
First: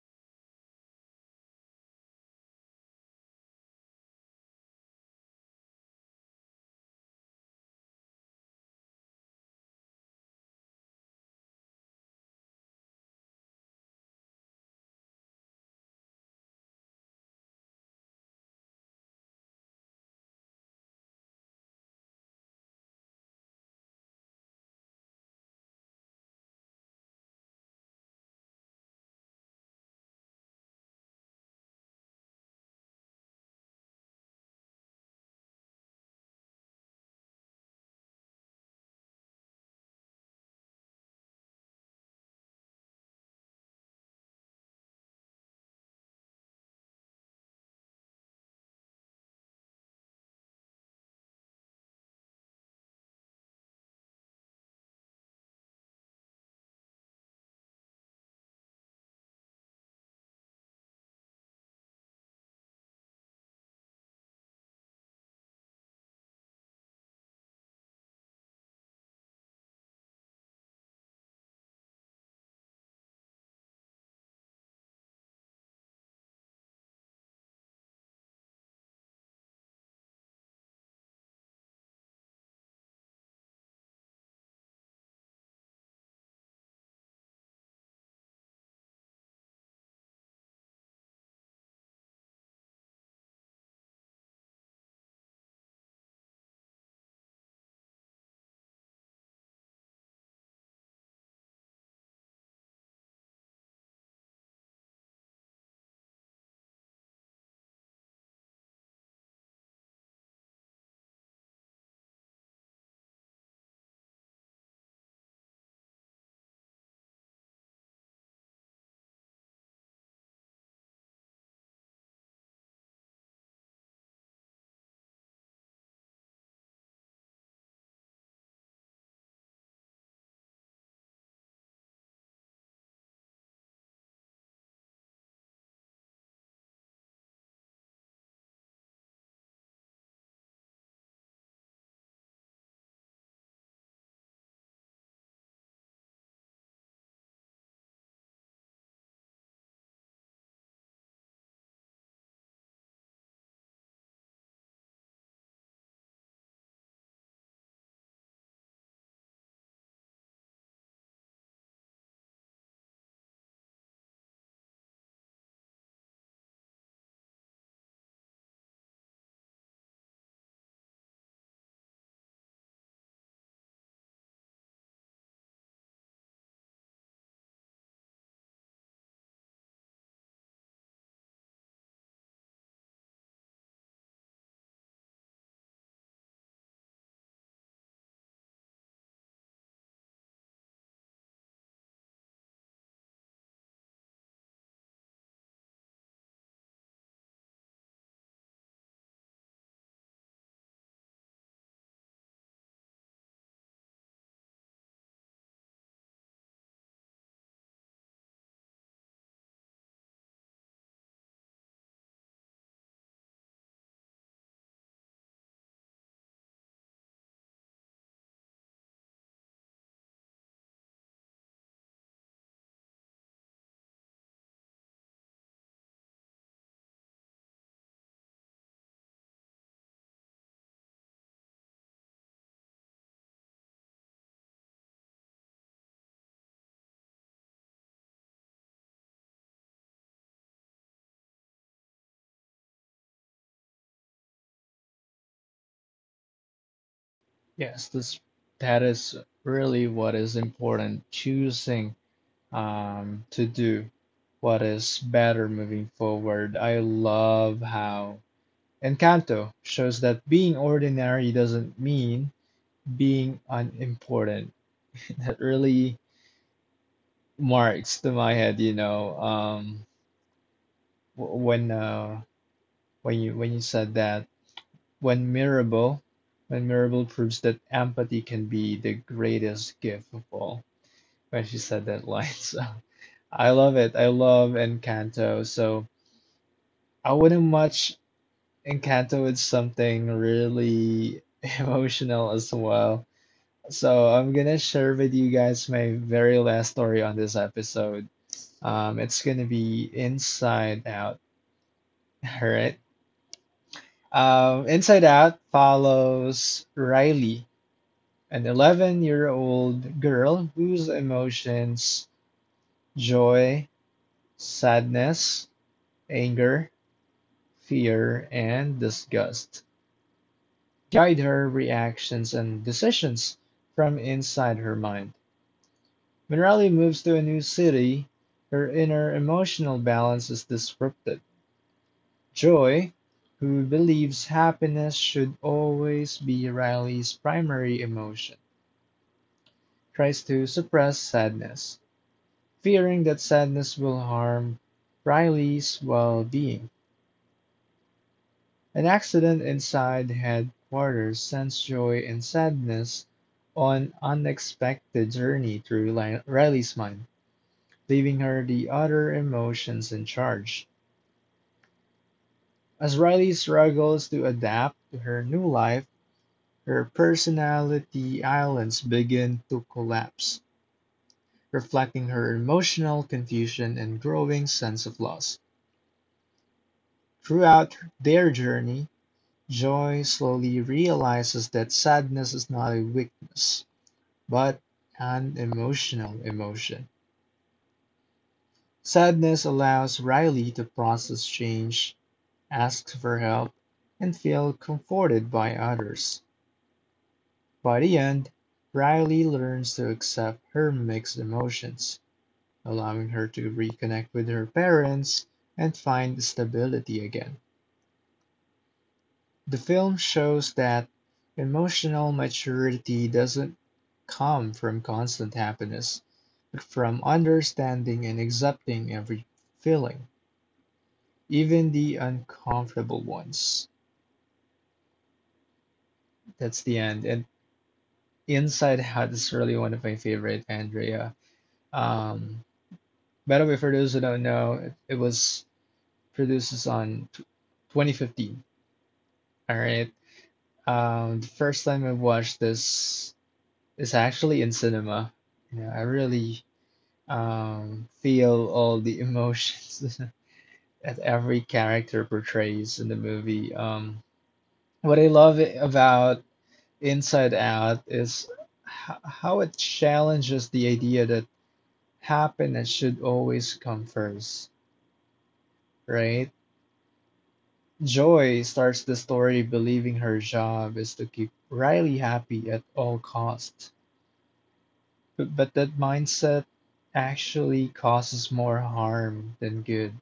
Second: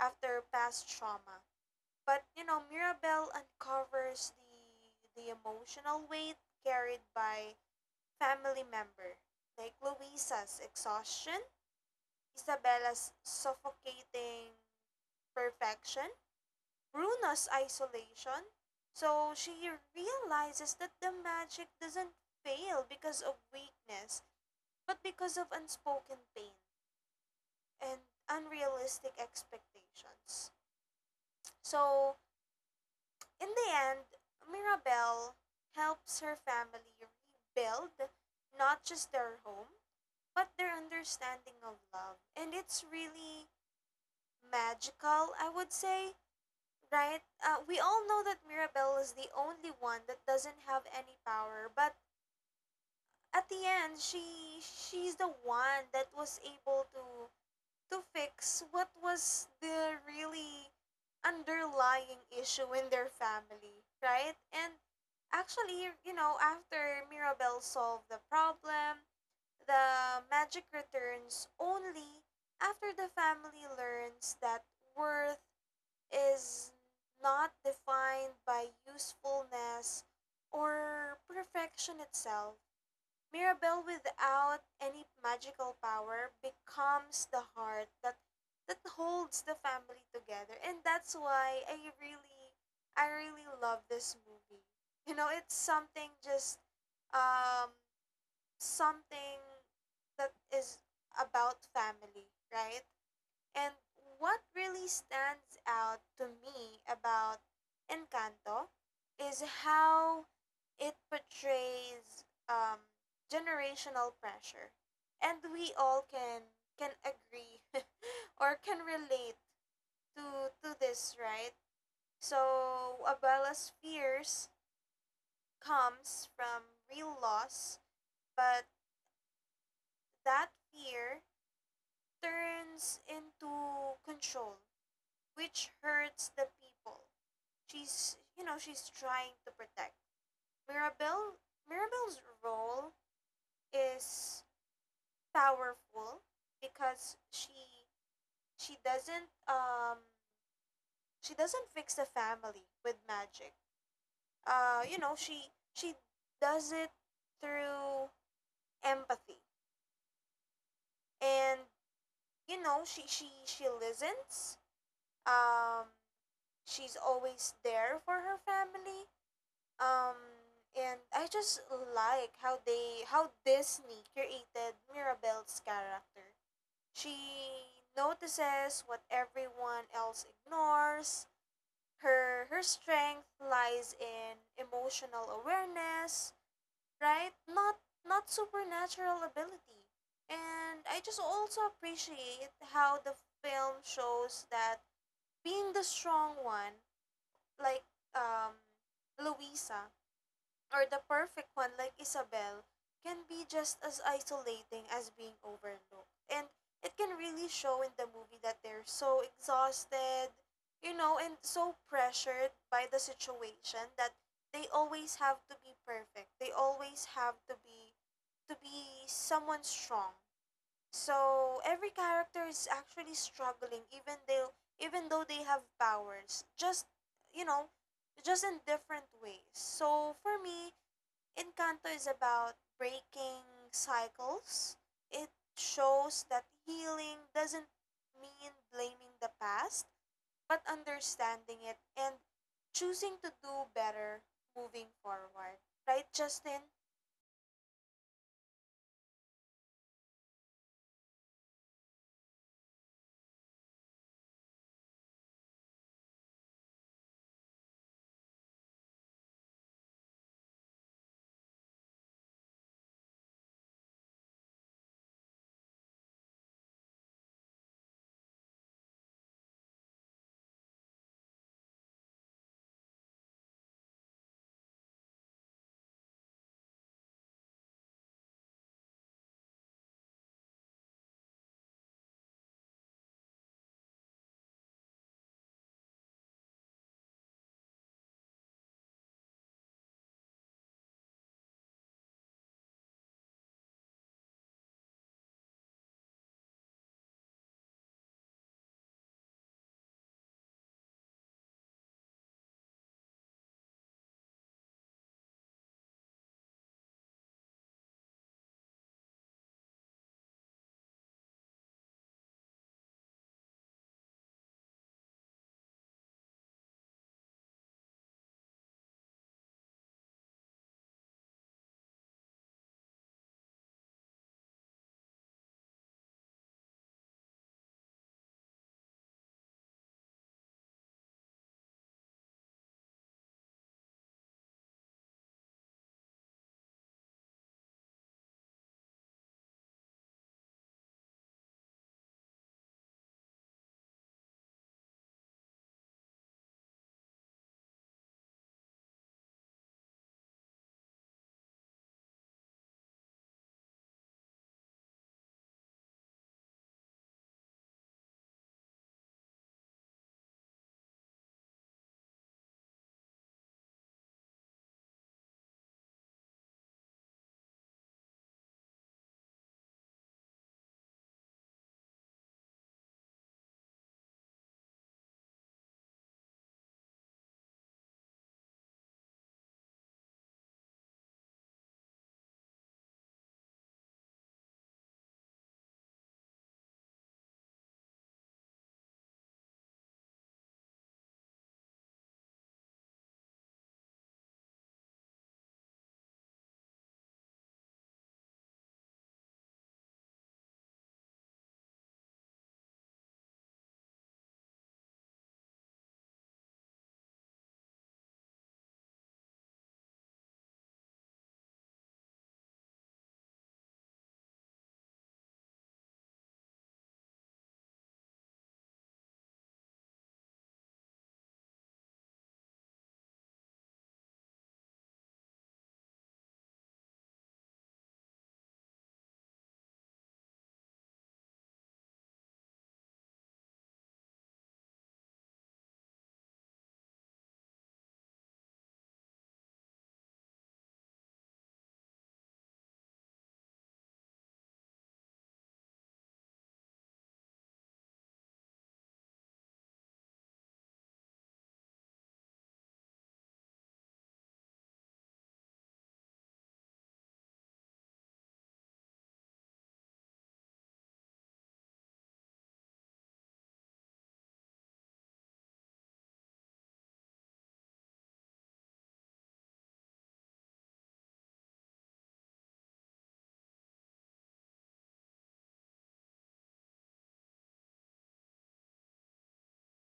after past trauma. But, you know, Mirabelle uncovers the emotional weight carried by family member like Luisa's exhaustion, Isabella's suffocating perfection, Bruno's isolation. So she realizes that the magic doesn't fail because of weakness, but because of unspoken pain and unrealistic expectations. So, in the end, Mirabelle helps her family rebuild not just their home, but their understanding of love. And it's really magical, I would say. Right? We all know that Mirabelle is the only one that doesn't have any power, but at the end, she's the one that was able to fix what was the really underlying issue in their family, right? And actually, you know, after Mirabelle solved the problem, the magic returns only after the family learns that worth is not defined by usefulness or perfection itself. Mirabelle, without any magical power, becomes the heart that holds the family together. And that's why I really love this movie. You know, it's something just um something that is about family, right? And what really stands out to me about Encanto is how it portrays generational pressure. And we all can agree or can relate to this, right? So Abella's fears comes from real loss, but that fear turns into control, which hurts the people she's you know, she's trying to protect Mirabelle. Mirabelle's role is powerful because she doesn't fix the family with magic. You know she does it through empathy and, you know, she listens. Um, she's always there for her family. Um, and I just like how Disney created Mirabelle's character. She notices what everyone else ignores. Her strength lies in emotional awareness, right? Not supernatural ability. And I just also appreciate how the film shows that being the strong one, like um Louisa, or the perfect one like Isabel, can be just as isolating as being overlooked. And it can really show in the movie that they're so exhausted, you know, and so pressured by the situation that they always have to be perfect. They always have to be someone strong. So every character is actually struggling, even though they have powers. Just you know, just in different ways. So for me, Encanto is about breaking cycles. It shows that healing doesn't mean blaming the past, but understanding it and choosing to do better moving forward. Right, Justin?
Yes, this that is really what is important, choosing to do what is better moving forward. I love how Encanto shows that being ordinary doesn't mean being unimportant. That really marks to my head, you know, w- when uh, when you said that when Mirable proves that empathy can be the greatest gift of all. When she said that line, so I love it. I love Encanto. So I wouldn't much Encanto with something really emotional as well. So I'm gonna share with you guys my very last story on this episode. It's gonna be Inside Out. All right. Inside Out follows Riley, an 11-year-old girl whose emotions, joy, sadness, anger, fear, and disgust guide her reactions and decisions from inside her mind. When Riley moves to a new city, her inner emotional balance is disrupted. Joy, who believes happiness should always be Riley's primary emotion, tries to suppress sadness, fearing that sadness will harm Riley's well being. An accident inside headquarters sends Joy and sadness on an unexpected journey through Riley's mind, leaving her the other emotions in charge. As Riley struggles to adapt to her new life, her personality islands begin to collapse, reflecting her emotional confusion and growing sense of loss. Throughout their journey, Joy slowly realizes that sadness is not a weakness, but an emotional emotion. Sadness allows Riley to process change, ask for help, and feel comforted by others. By the end, Riley learns to accept her mixed emotions, allowing her to reconnect with her parents and find stability again. The film shows that emotional maturity doesn't come from constant happiness, but from understanding and accepting every feeling, even the uncomfortable ones. That's the end. And Inside Out is really one of my favorite, Andrea. Um, By the way, for those who don't know, it was produced on tw 2015. All right. The first time I watched this is actually in cinema. You know, I really feel all the emotions that every character portrays in the movie. What I love about Inside Out is how it challenges the idea that happiness should always come first, right? Joy starts the story believing her job is to keep Riley happy at all costs. But that mindset actually causes more harm than good,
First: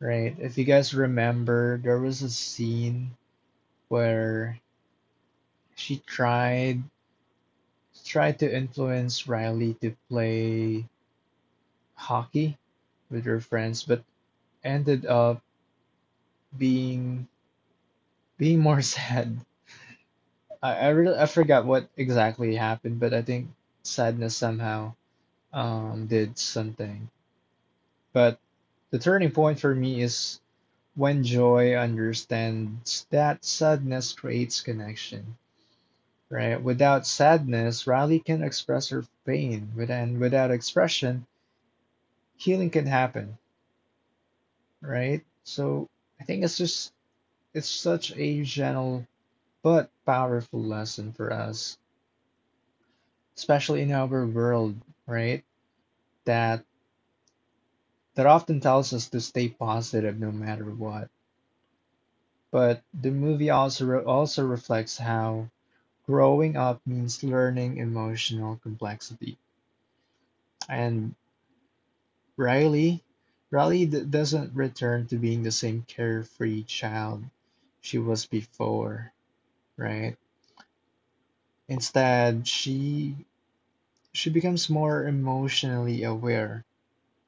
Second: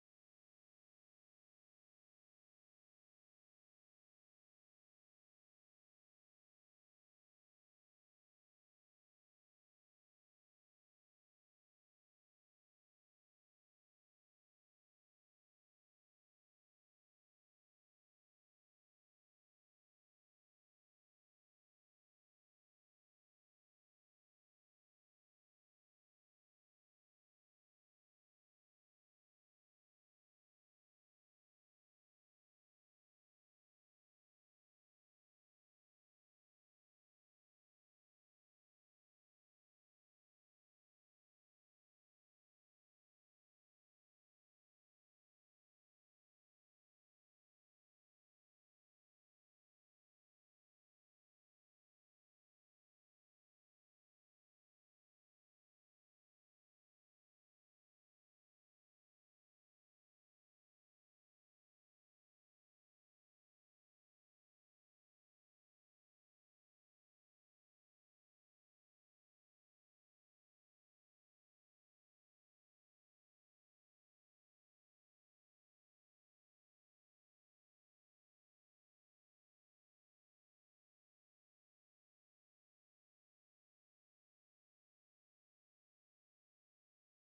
right? If you guys remember, there was a scene where she tried to influence Riley to play hockey with her friends, but ended up being being more sad. Really, I forgot what exactly happened, but I think sadness somehow did something. But the turning point for me is when joy understands that sadness creates connection, right? Without sadness, Riley can express her pain. With and without expression, healing can happen, right? So I think it's just it's such a gentle but powerful lesson for us, especially in our world, right? That that often tells us to stay positive no matter what. But the movie also reflects how growing up means learning emotional complexity. And Riley, Riley doesn't return to being the same carefree child she was before, right? Instead, she becomes more emotionally aware,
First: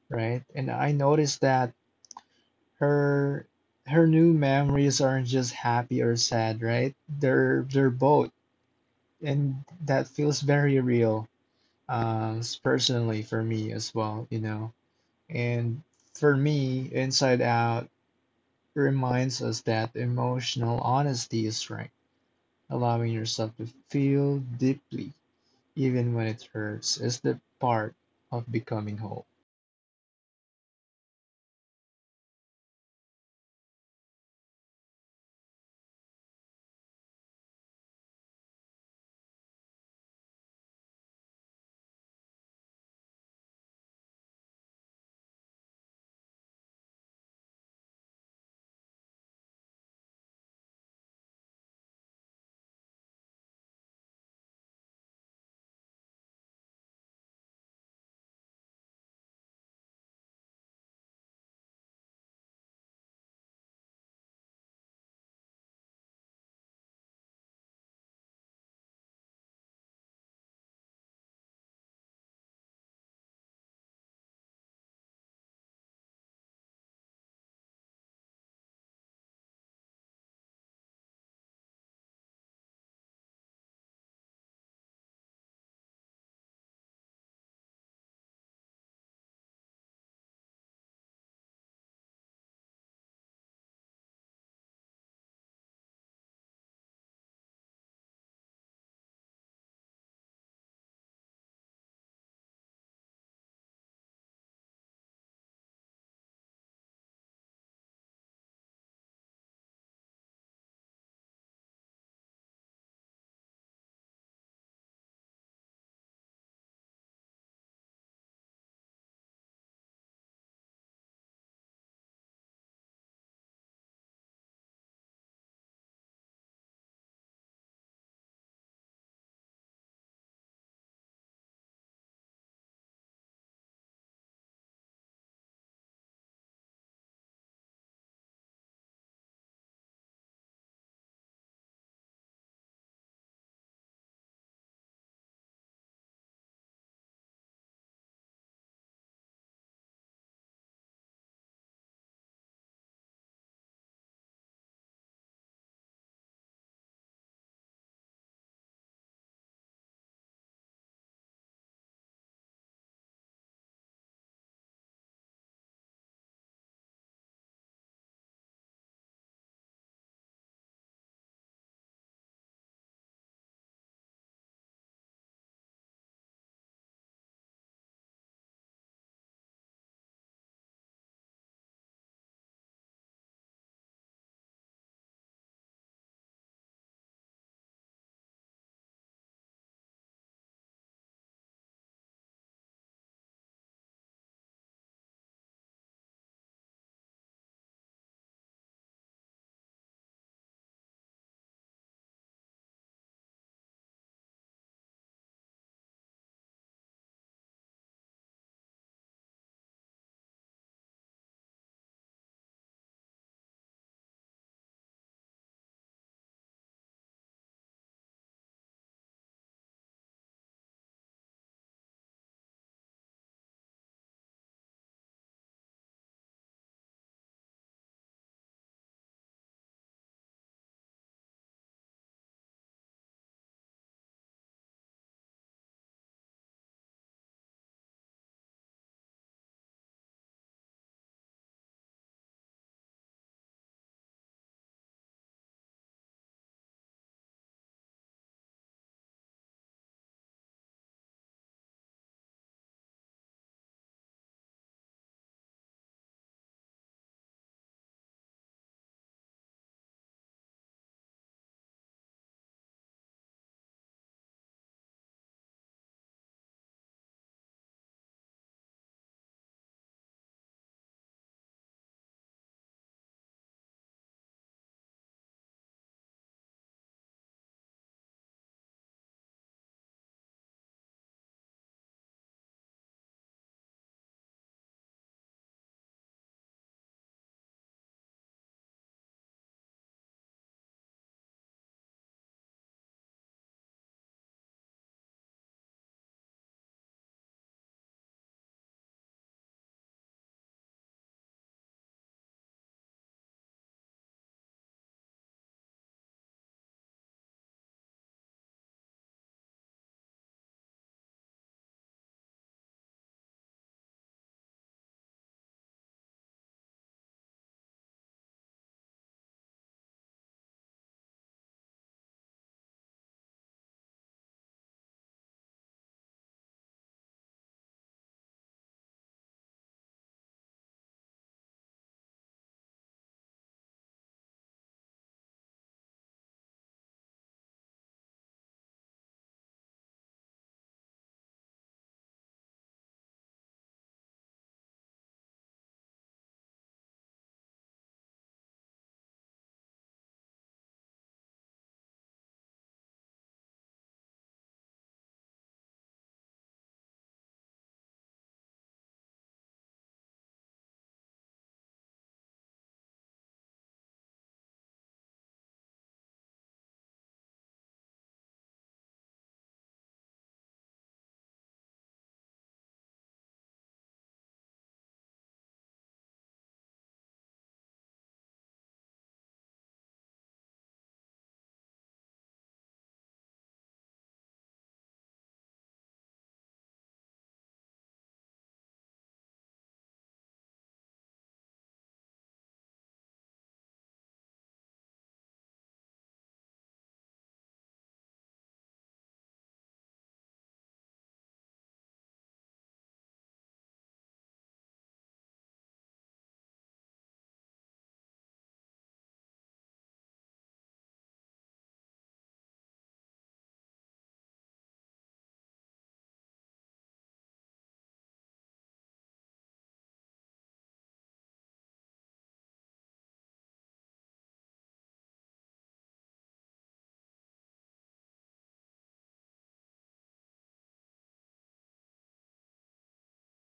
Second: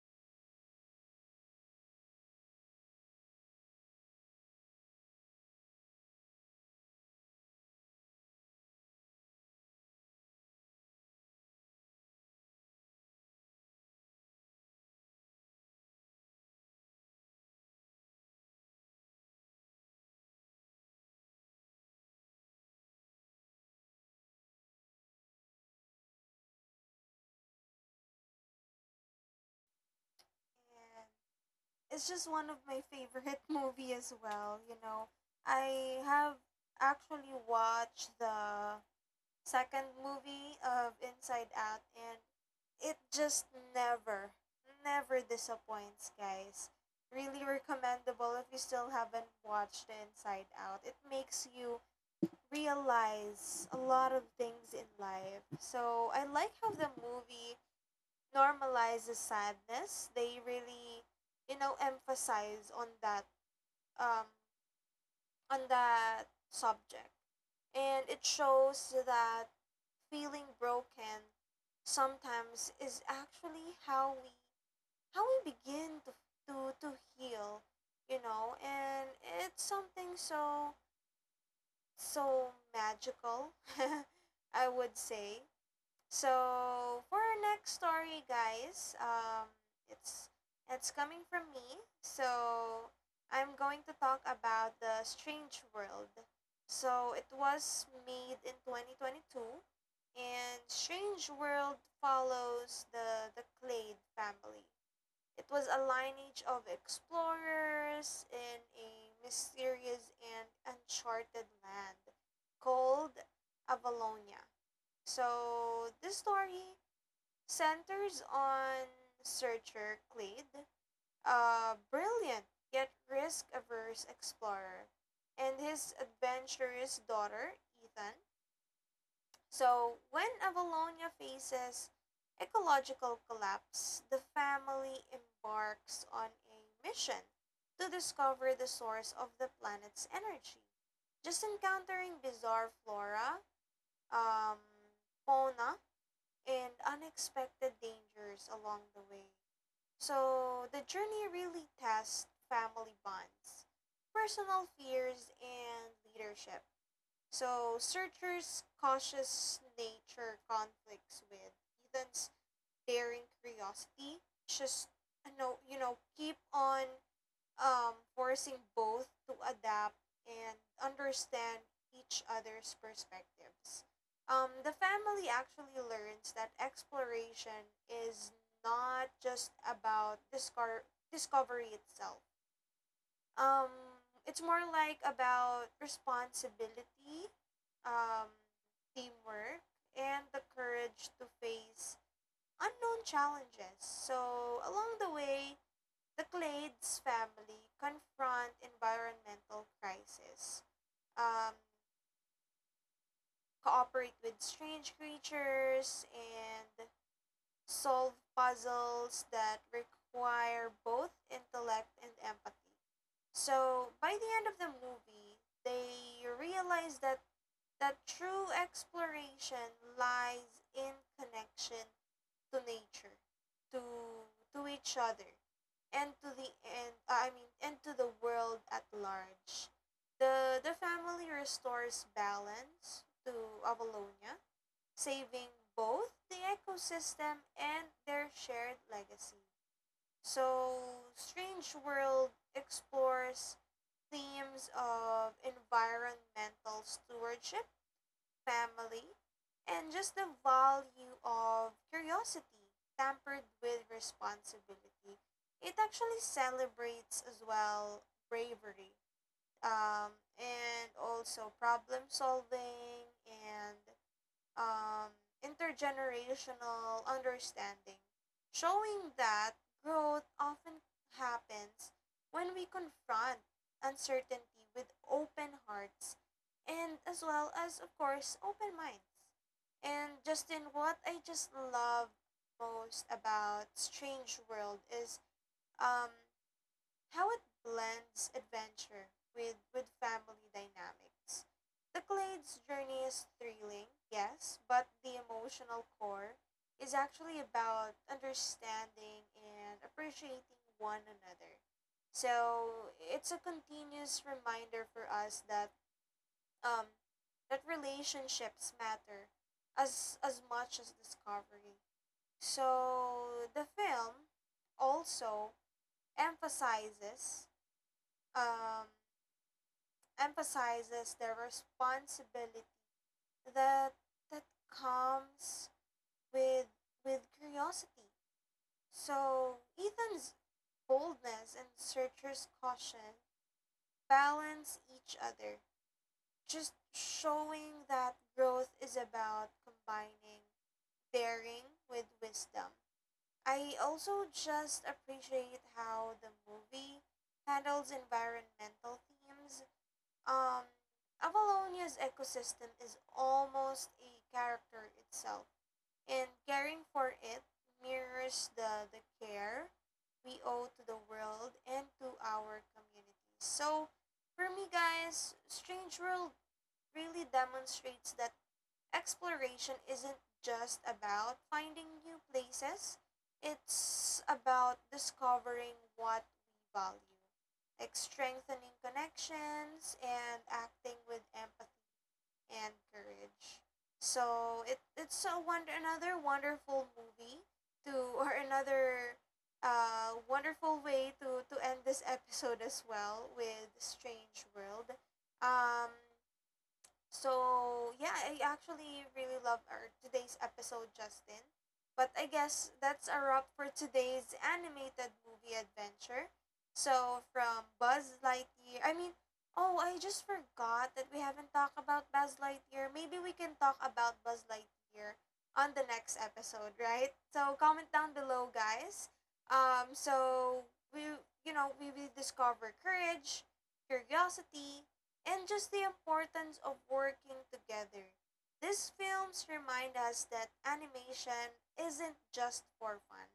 right? And I noticed that her new memories aren't just happy or sad, right? They're both, and that feels very real, personally for me as well, you know. And for me, Inside Out reminds us that emotional honesty is strength. Allowing yourself to feel deeply, even when it hurts, is the part of becoming whole.
And it's just one of my favorite movie as well, you know. I have actually watched the second movie of Inside Out and it just never never disappoints, guys. Really recommendable if you still haven't watched the Inside Out. It makes you realize a lot of things in life. So, I like how the movie normalizes sadness. They really, you know, emphasize on that um on that subject. And it shows that feeling broken sometimes is actually how we begin to heal, you know, and it's something so so magical I would say. So for our next story, guys, it's it's coming from me. So I'm going to talk about the Strange World. So it was made in 2022, and Strange World follows the Clade family. It was a lineage of explorers in a mysterious and uncharted land called Avalonia. So this story centers on Searcher Clade, a brilliant yet risk-averse explorer, and his adventurous daughter Ethan. So when Avalonia faces ecological collapse, the family embarks on a mission to discover the source of the planet's energy. Just encountering bizarre flora, um, fauna, and unexpected dangers along the way. So the journey really tests family bonds, personal fears, and leadership. So Searcher's cautious nature conflicts with Ethan's daring curiosity. Just no, you know, keep on forcing both to adapt and understand each other's perspectives. The family actually learns that exploration is not just about discar discovery itself. Um, it's more like about responsibility, um, teamwork, and the courage to face unknown challenges. So, along the way, the Clades family confront environmental crisis, um, cooperate with strange creatures, and solve puzzles that require both intellect and empathy. So by the end of the movie, they realize that true exploration lies in connection to nature, to to each other, and to the end I mean, and to the world at large. The family restores balance to Avalonia, saving both the ecosystem and their shared legacy. So Strange World explores themes of environmental stewardship, family, and just the value of curiosity tampered with responsibility. It actually celebrates as well bravery, and also problem solving and, um, intergenerational understanding, showing that growth often happens when we confront uncertainty with open hearts and, as well, as, of course, open minds. And Justin, what I just love most about Strange World is, um, how it blends adventure with family dynamics. The Clade's journey is thrilling, yes, but the emotional core is actually about understanding and appreciating one another. So it's a continuous reminder for us um that relationships matter as much as discovery. So the film also emphasizes um, emphasizes the responsibility that that comes with with curiosity. So Ethan's boldness and Searcher's caution balance each other, just showing that growth is about combining daring with wisdom. I also just appreciate how the movie handles environmental themes. Um, Avalonia's ecosystem is almost a character itself, and caring for it mirrors the care we owe to the world and to our communities. So, for me, guys, Strange World really demonstrates that exploration isn't just about finding new places, it's about discovering what we value, like strengthening connections and acting with empathy and courage. So it's a wonderful movie to or another wonderful way to end this episode as well with Strange World. Um, so yeah, I actually really love our today's episode, Justin. But I guess that's a wrap for today's animated movie adventure. So from Buzz Lightyear, I mean, oh, I just forgot that we haven't talked about Buzz Lightyear. Maybe we can talk about Buzz Lightyear on the next episode, right? So comment down below, guys. Um, so we, you know, we will discover courage, curiosity, and just the importance of working together. These films remind us that animation isn't just for fun.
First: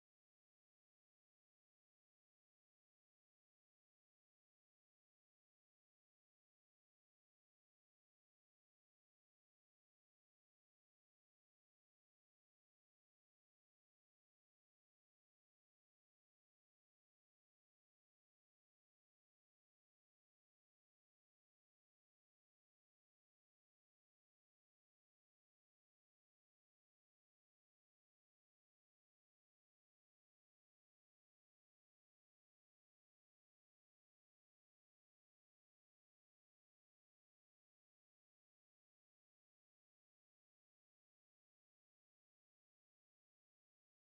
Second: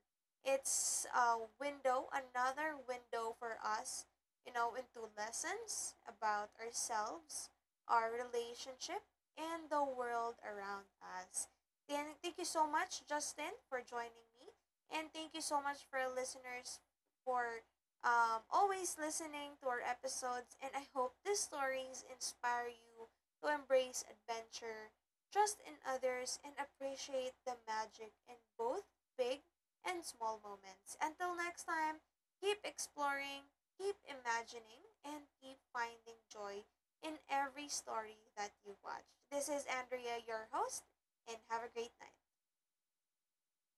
It's a window, another window for us, you know, into lessons about ourselves, our relationship, and the world around us. Then thank you so much, Justin, for joining me. And thank you so much for listeners for, always listening to our episodes, and I hope these stories inspire you to embrace adventure, trust in others, and appreciate the magic in both big and small moments. Until next time, keep exploring, keep imagining, and keep finding joy in every story that you watch. This is Andrea, your host, and have a great night.